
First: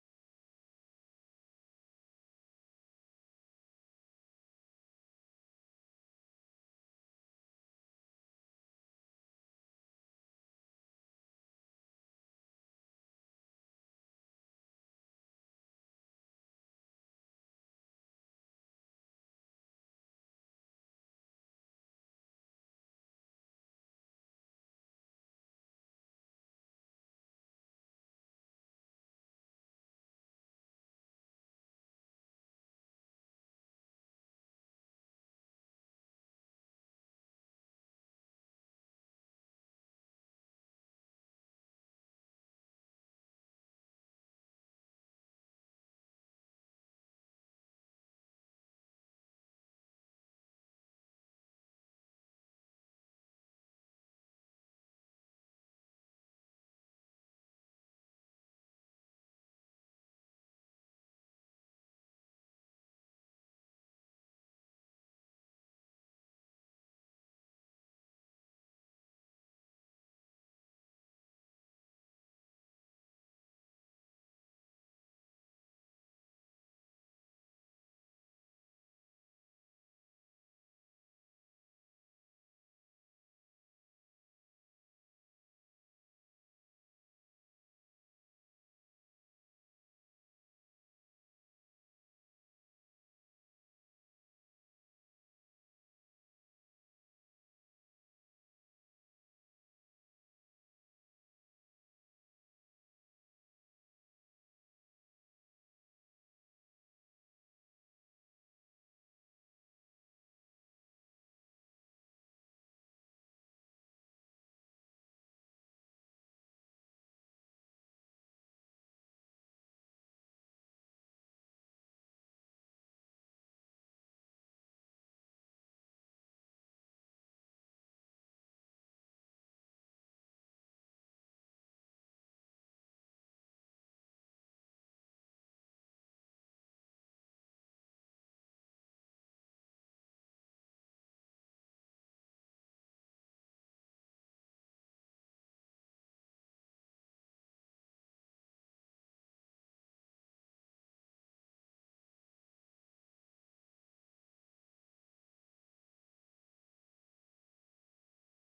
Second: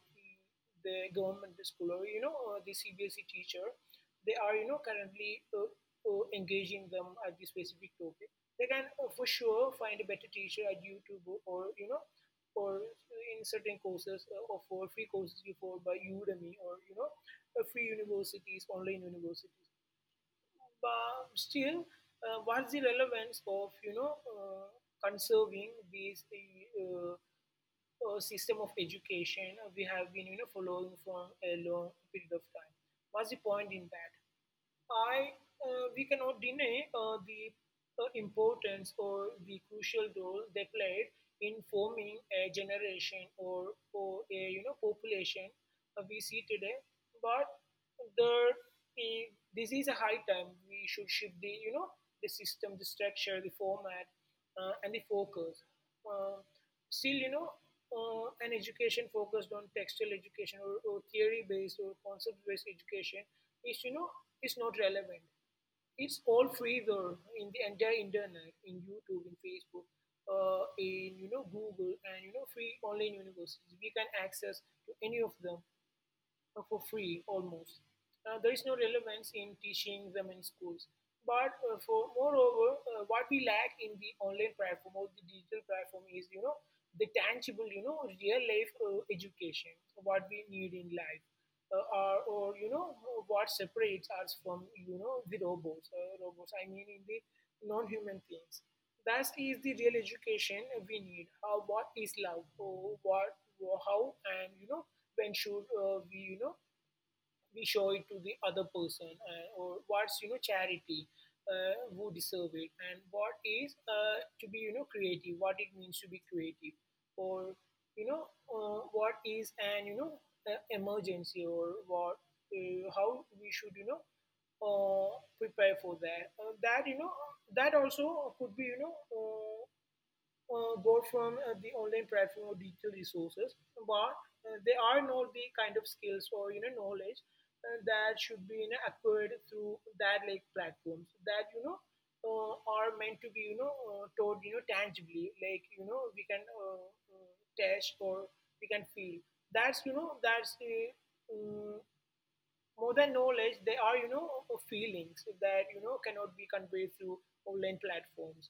the government school or the CBSE teacher. They are, currently engaging them at the specific topic. They can for sure find a better teacher at YouTube or or in certain courses offer free courses before by Udemy or free universities, online universities. But still, what's the relevance of conserving these system of education we have been following for a long period of time? What's the point in that? I We cannot deny the importance or the crucial role they played in forming a generation or a population we see today. But there, this is a high time we should shift the you know the system, the structure, the format, and the focus. Uh, Still, an education focused on textual education, or theory-based or concept-based education is, you know, is not relevant. It's all freeware in the entire internet, in YouTube, in Facebook, in Google, and free online universities. We can access to any of them for free almost. There is no relevance in teaching them in schools. But for moreover, what we lack in the online platform or the digital platform is, you know, the tangible, you know, real life education, what we need in life, or, what separates us from, you know, the robots. Robots, I mean, in the non-human things. That is the real education we need. How What is love? Oh, and when should we show it to the other person, or what's charity, who deserve it, and what is to be creative, what it means to be creative, or what is an emergency, or what how we should uh, prepare for that, that that also could be both from the online platform or digital resources, but they are not the kind of skills or knowledge that should be, acquired through that like platforms, that are meant to be taught tangibly, like we can test or we can feel. That's a, um, more than knowledge, they are, you know, feelings that, you know, cannot be conveyed through online platforms.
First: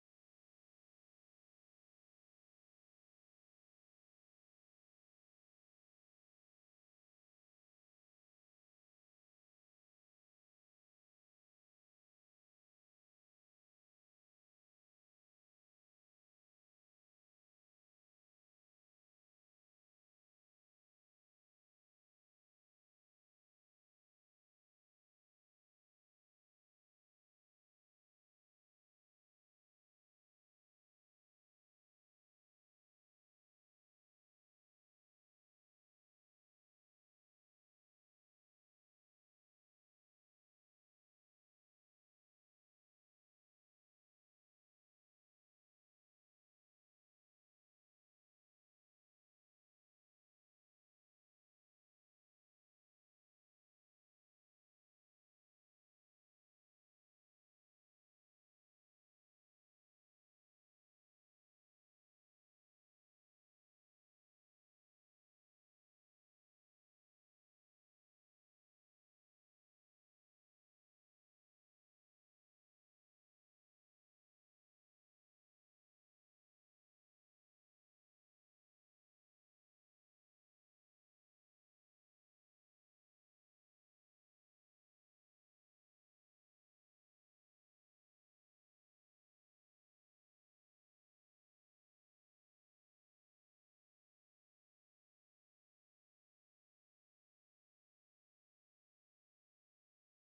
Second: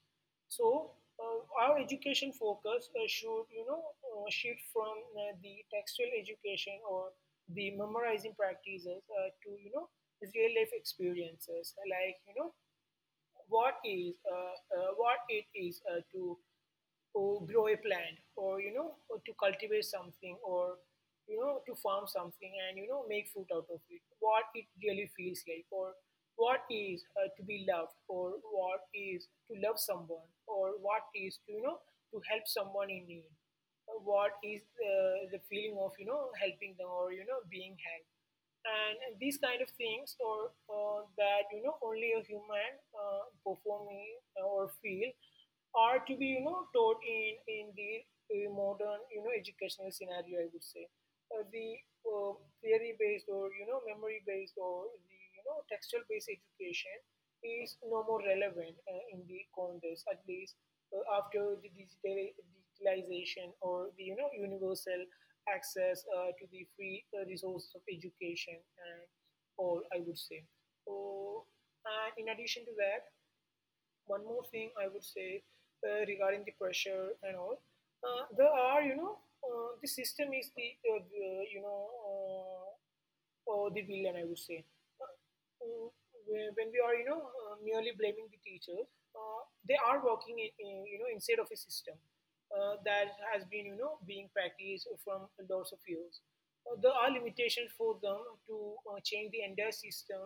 So, our education focus should, shift from the textual education or the memorizing practices to, you know, real life experiences, like, you know, what it is to, or grow a plant, or or to cultivate something, or to farm something and make food out of it, what it really feels like, or what is to be loved, or what is to love someone, or what is to to help someone in need. What is the feeling of helping them, or being helped, and these kind of things, or that only a human performing or feel are to be taught in the modern educational scenario, I would say. Uh, the uh, theory based or memory based or the textual based education is no more relevant in the context, at least after the digitalization or the universal access to the free resources of education and all, I would say. So, and in addition to that, one more thing I would say. Regarding the pressure and all, there are, the system is the you know or the villain, I would say. Uh, mm, when we are merely blaming the teachers, uh, they are working inside of a system that has been being practiced from lots of years. There are limitations for them to change the entire system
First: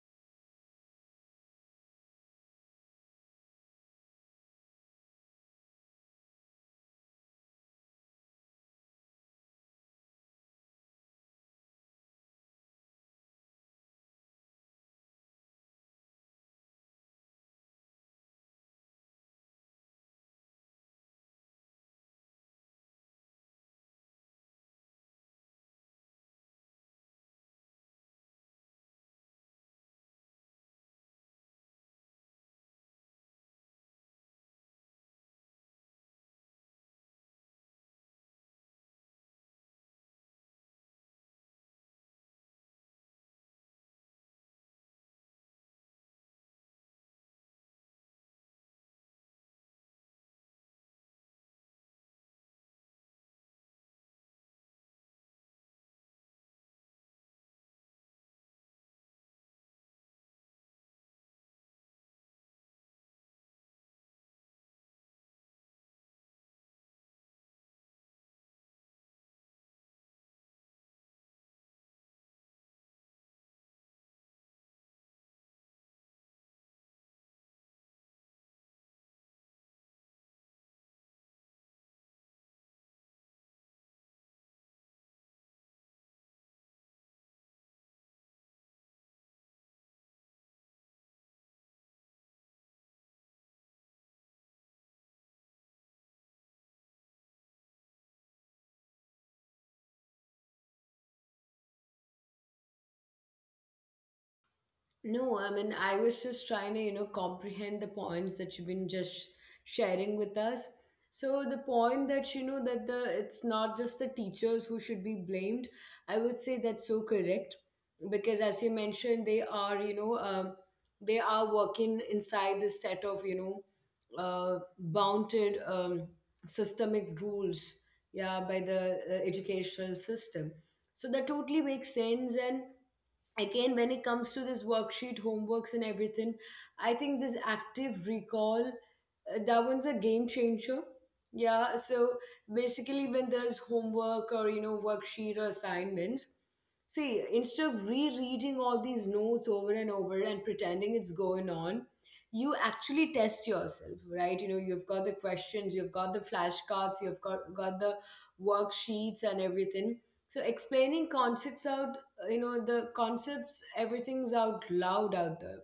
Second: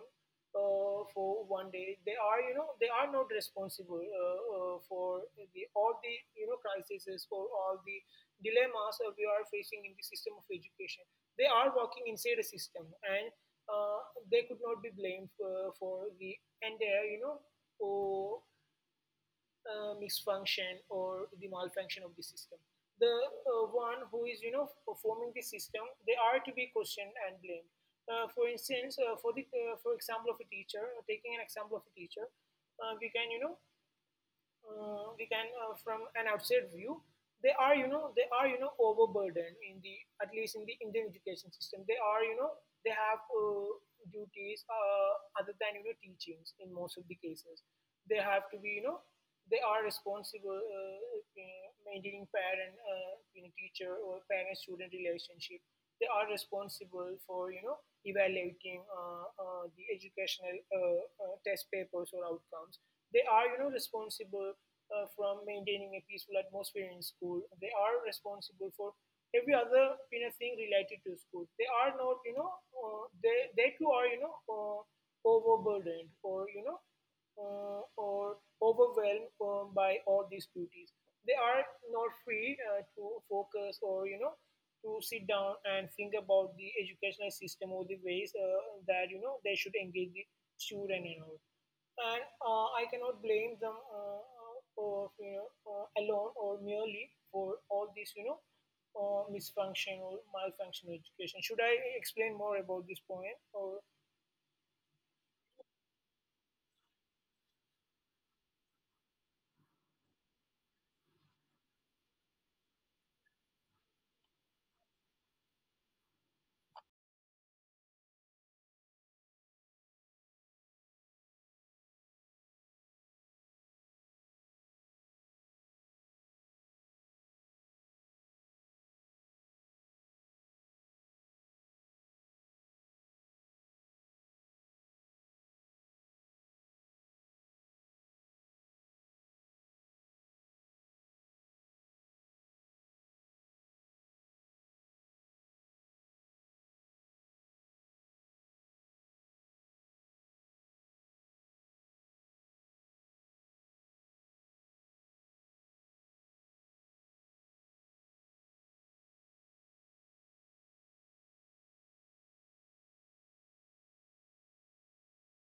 for one day. They are not responsible for the all the crises, for all the dilemmas that we are facing in the system of education. They are working inside a system, and uh, they could not be blamed for the entire uh, misfunction or the malfunction of the system. The one who is, you know, performing the system, they are to be questioned and blamed. For instance, for example of a teacher, taking an example of a teacher, we can, from an outside view, they are overburdened in the, at least in the Indian education system, they are, they have duties other than teachings in most of the cases. They have to be, they are responsible maintaining parent, you know, teacher or parent student relationship. They are responsible for evaluating the educational test papers or outcomes. They are, responsible from maintaining a peaceful atmosphere in school. They are responsible for every other thing related to school. They are not, they too are, overburdened or or overwhelmed by all these duties. They are not free to focus or to sit down and think about the educational system or the ways that they should engage the student and all. And I cannot blame them for alone or merely for all this misfunction or malfunction education. Should I explain more about this point? Or,
No, I mean, I was just trying to, comprehend the points that you've been just sharing with us. So the point that you know that the it's not just the teachers who should be blamed, I would say that's so correct, because as you mentioned, they are working inside this set of, bounded, systemic rules, yeah, by the, educational system. So that totally makes sense. And again, when it comes to this worksheet homeworks and everything, I think this active recall, that one's a game changer. Yeah. So basically when there's homework or, you know, worksheet or assignments, see, instead of rereading all these notes over and over and pretending it's going on, you actually test yourself, right? You know, you've got the questions, you've got the flashcards, you've got the worksheets and everything. So explaining concepts out, you know, the concepts, everything's out loud out there.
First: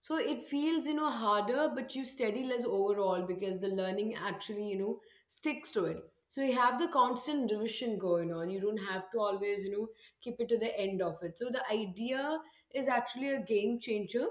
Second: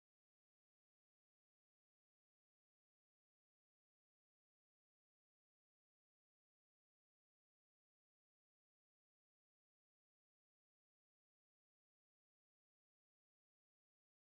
So it feels, you know, harder, but you study less overall because the learning actually, you know, sticks to it. So you have the constant revision going on, you don't have to always, you know, keep it to the end of it. So the idea is actually a game changer.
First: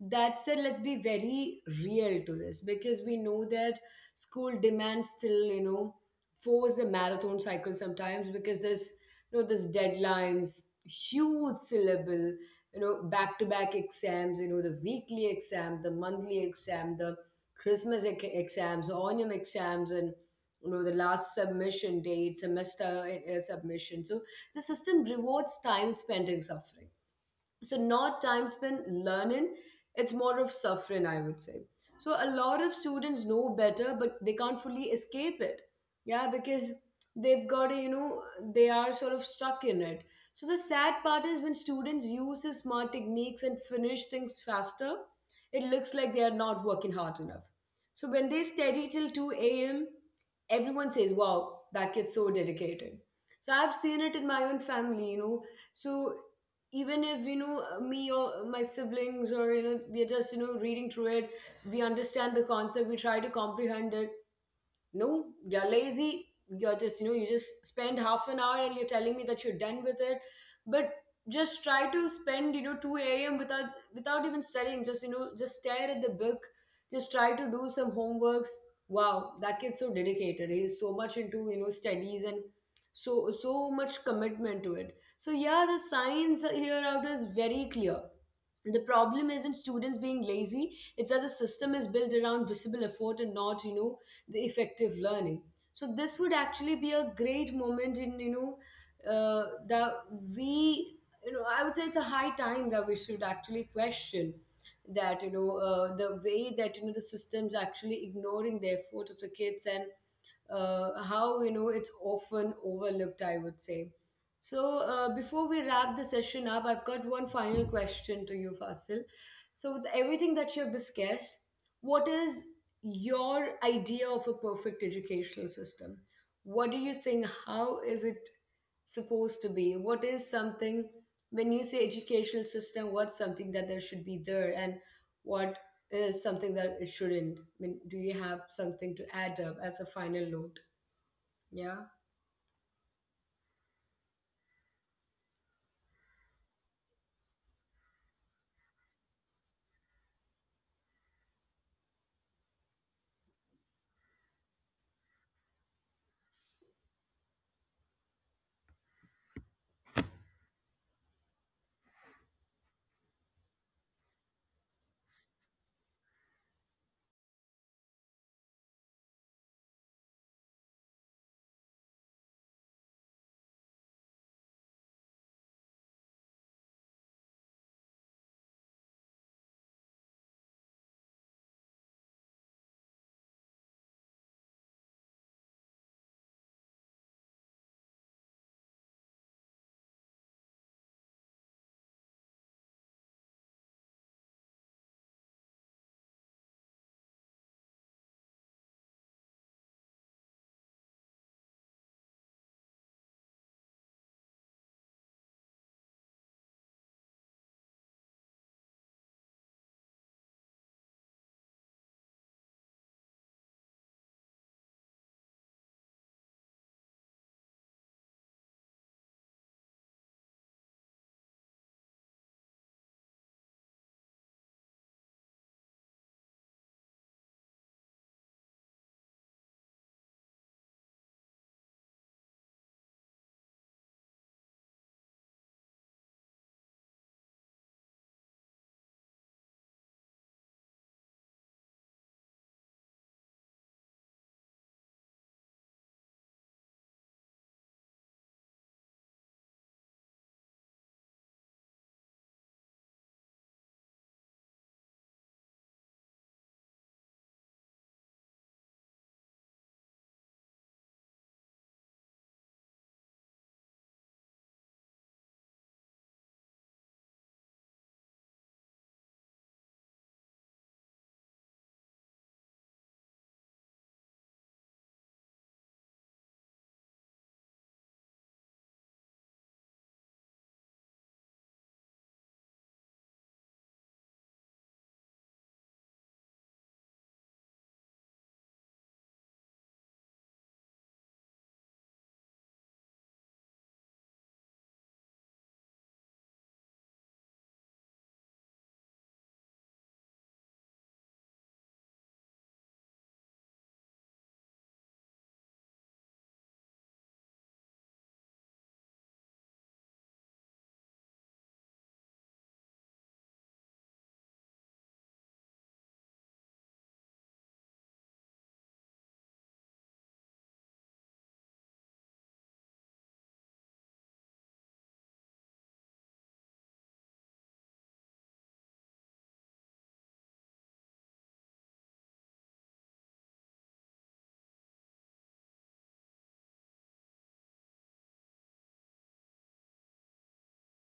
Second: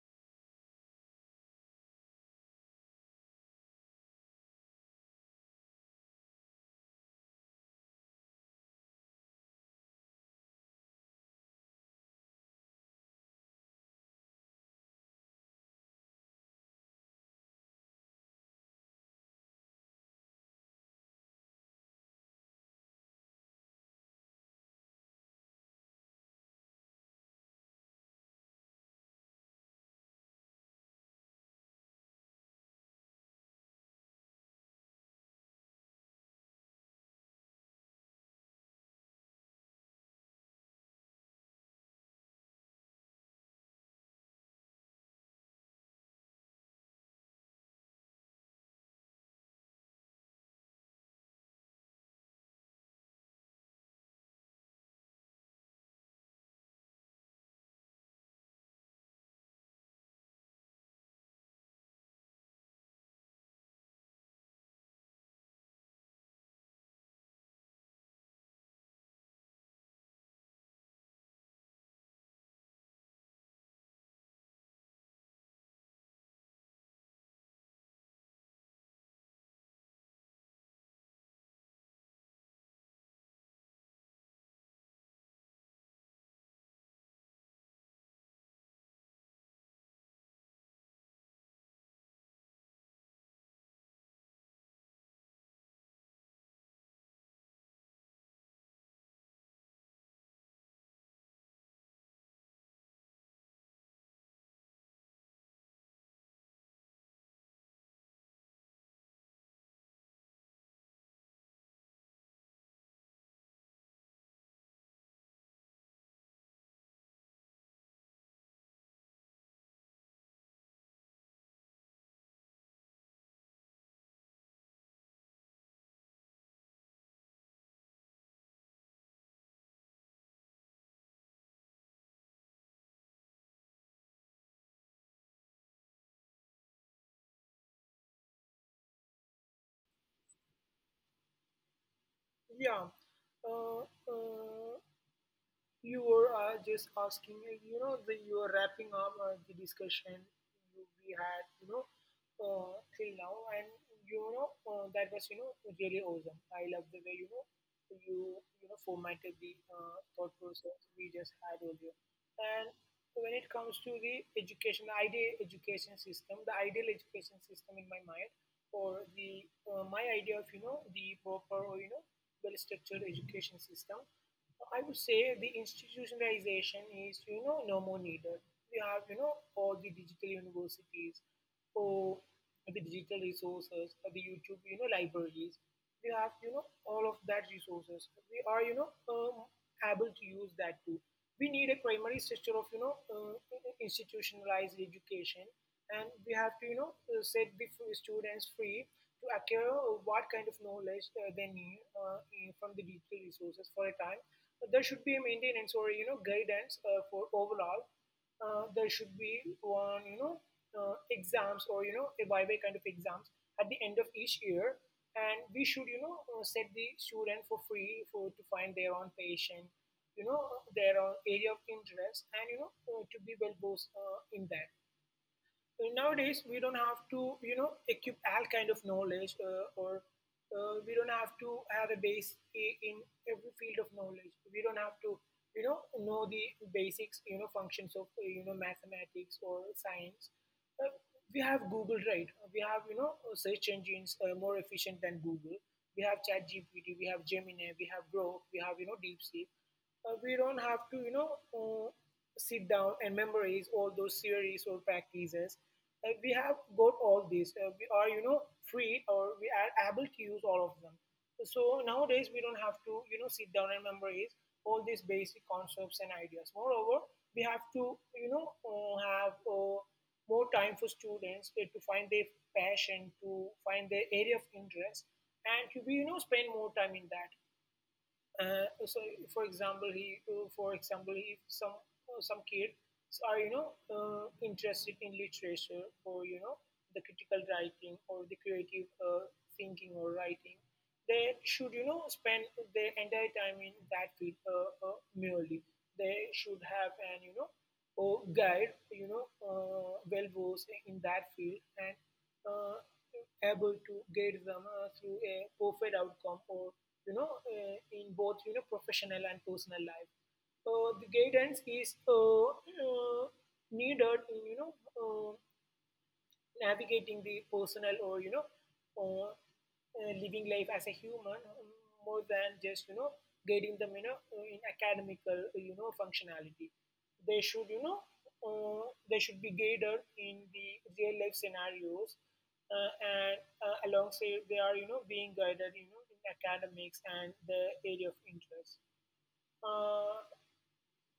That said, let's be very real to this because we know that school demands still, you know, force the marathon cycle sometimes because there's, you know, this deadlines, huge syllable, you know, back to back exams, you know, the weekly exam, the monthly exam, the christmas exams, onium exams, and you know, the last submission date, semester submission. So the system rewards time spent in suffering. So not time spent learning. It's more of suffering, I would say. So a lot of students know better but they can't fully escape it. Yeah, because they've got to, you know, they are sort of stuck in it. So the sad part is when students use the smart techniques and finish things faster, it looks like they are not working hard enough. So when they study till 2 a.m, everyone says, wow, that kid's so dedicated. So I've seen it in my own family, you know. So even if, you know, me or my siblings or, you know, we're just, you know, reading through it, we understand the concept, we try to comprehend it. No, you're lazy, you're just, you know, you just spend half an hour and you're telling me that you're done with it. But just try to spend, you know, 2 a.m, without even studying, just, you know, just stare at the book, just try to do some homeworks. Wow, that kid's so dedicated, he's so much into, you know, studies and so, so much commitment to it. So yeah, the signs here out is very clear. The problem isn't students being lazy, it's that the system is built around visible effort and not, you know, the effective learning. So this would actually be a great moment in, you know, that we, you know, I would say it's a high time that we should actually question that, you know, the way that, you know, the system's actually ignoring the effort of the kids, and how, you know, it's often overlooked, I would say. So, before we wrap the session up, I've got one final question to you, Fasil. So, with everything that you've discussed, what is your idea of a perfect educational system? What do you think? How is it supposed to be? What is something, when you say educational system, what's something that there should be there and what is something that it shouldn't? I mean, do you have something to add up as a final note? Yeah.
yeah. Uh, uh, You were just asking, you were wrapping up the discussion we had, till now, and that was, you know, really awesome. I love the way you know you you know formatted the thought process we just had earlier. And when it comes to the education, the ideal education system, the ideal education system in my mind, or the my idea of the proper or well structured education system, I would say the institutionalization is, you know, no more needed. We have, all the digital universities, or the digital resources, or the YouTube, libraries. We have, all of that resources, we are, able to use that too. We need a primary structure of institutionalized education, and we have to set the students free to acquire what kind of knowledge they need from the digital resources for a time. But there should be a maintenance or guidance for overall. There should be you know, exams or a viva kind of exams at the end of each year, and we should set the student for free for to find their own passion, you know, their own area of interest, and to be well versed in that. Nowadays we don't have to equip all kind of knowledge, or we don't have to have a base in every field of knowledge. We don't have to know the basics, functions of, mathematics or science. uh, we have Google, right? We have search engines more efficient than Google. We have chat gpt we have Gemini, we have Grok, we have, DeepSeek. We don't have to uh, sit down and memorize all those theories or practices. We have got all these. We are, you know, free, or we are able to use all of them. So nowadays we don't have to, you know, sit down and memorize all these basic concepts and ideas. Moreover, we have to, have more time for students to find their passion, to find their area of interest, and to be, spend more time in that. So for example, if some some kids are, interested in literature, or the critical writing, or the creative thinking or writing, they should spend their entire time in that field, merely. They should have an, or guide, well versed in that field, and uh, able to guide them through a perfect outcome, or in both professional and personal life. The guidance is needed in uh, navigating the personal, or living life as a human, more than just guiding them in academical, you know, functionality. They should, uh, be guided in the real life scenarios, and alongside they are, being guided, in academics and the area of interest. uh,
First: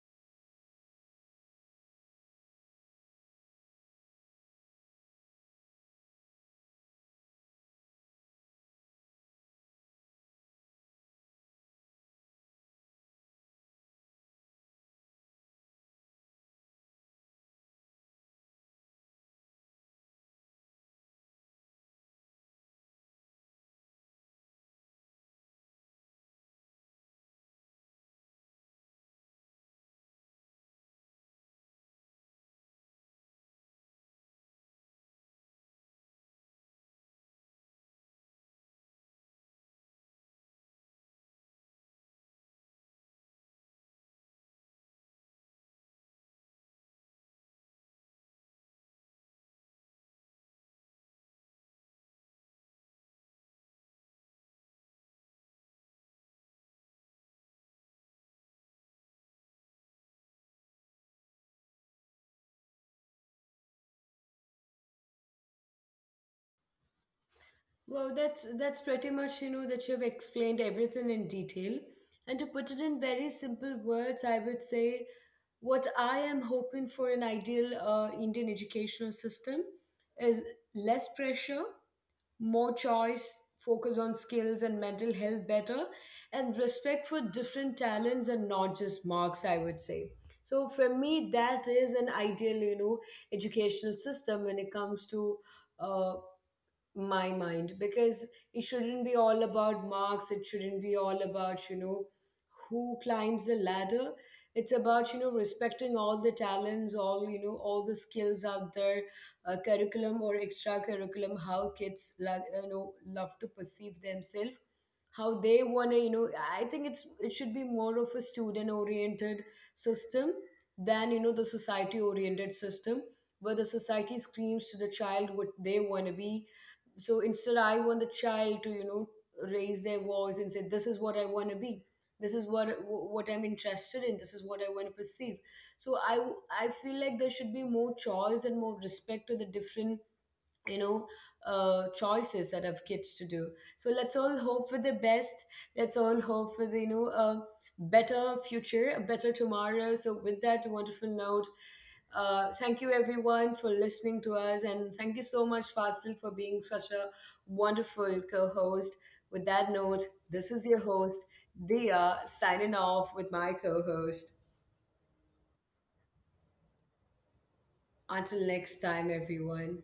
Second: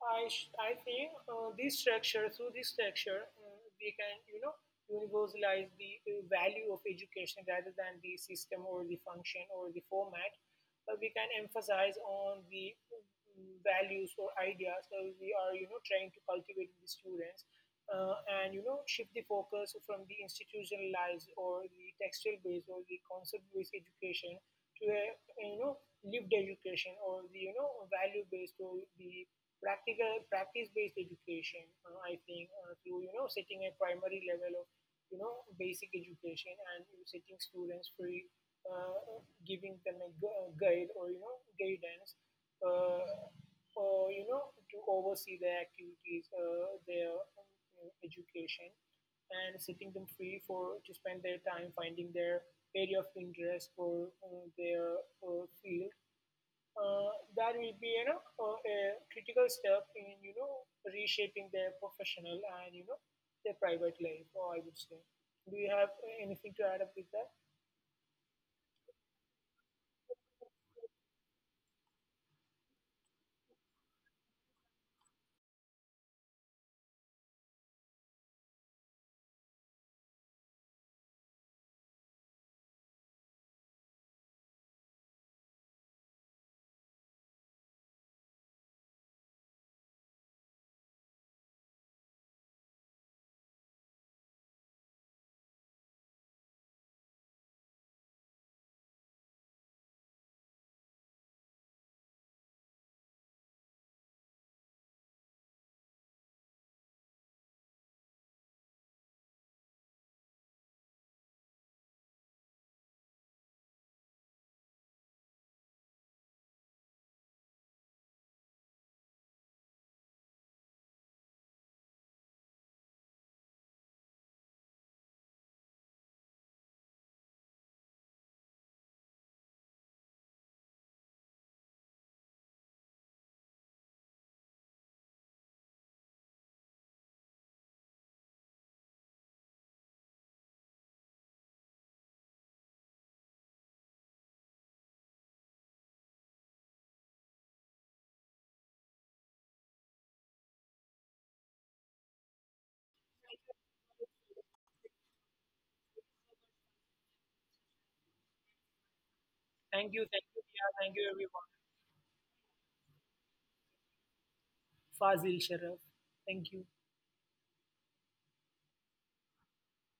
I think, this structure, through this structure, we can, you know, universalize the value of education rather than the system or the function or the format. But we can emphasize on the values or ideas that we are, you know, trying to cultivate in the students, and shift the focus from the institutionalized or the textual based or the concept based education to a you know lived education or the value based or the practical practice based education. I think through setting a primary level of basic education and setting students free, uh, giving them a guide or guidance, uh, you know, to oversee their activities, their education, and setting them free for to spend their time finding their area of interest for their field. That will be a critical step in reshaping their professional and their private life. Or I would say, do you have anything to add up with that?
Well, that's pretty much, you know, that you've explained everything in detail. And to put it in very simple words, I would say what I am hoping for an ideal Indian educational system is less pressure, more choice, focus on skills and mental health better, and respect for different talents and not just marks, I would say. So for me, that is an ideal, you know, educational system when it comes to uh, my mind, because it shouldn't be all about marks, it shouldn't be all about, you know, who climbs the ladder. It's about, you know, respecting all the talents, all, you know, all the skills out there, curriculum or extra curriculum, how kids like, you know, love to perceive themselves, how they want to, you know, I think it should be more of a student oriented system than, you know, the society oriented system, where the society screams to the child what they want to be. So instead, I want the child to, you know, raise their voice and say, this is what I want to be, this is what I'm interested in, this is what I want to perceive. So I feel like there should be more choice and more respect to the different, you know, choices that have kids to do. So let's all hope for the best. Let's all hope for the, you know, a better future, a better tomorrow. So with that wonderful note, thank you everyone for listening to us, and thank you so much, Fasil, for being such a wonderful co-host. With that note,
Thank
this
you,
is your
yeah, thank
host,
you everyone.
Dia, signing off with my co-host.
Fazil Sharaf, thank you.
Until next time everyone.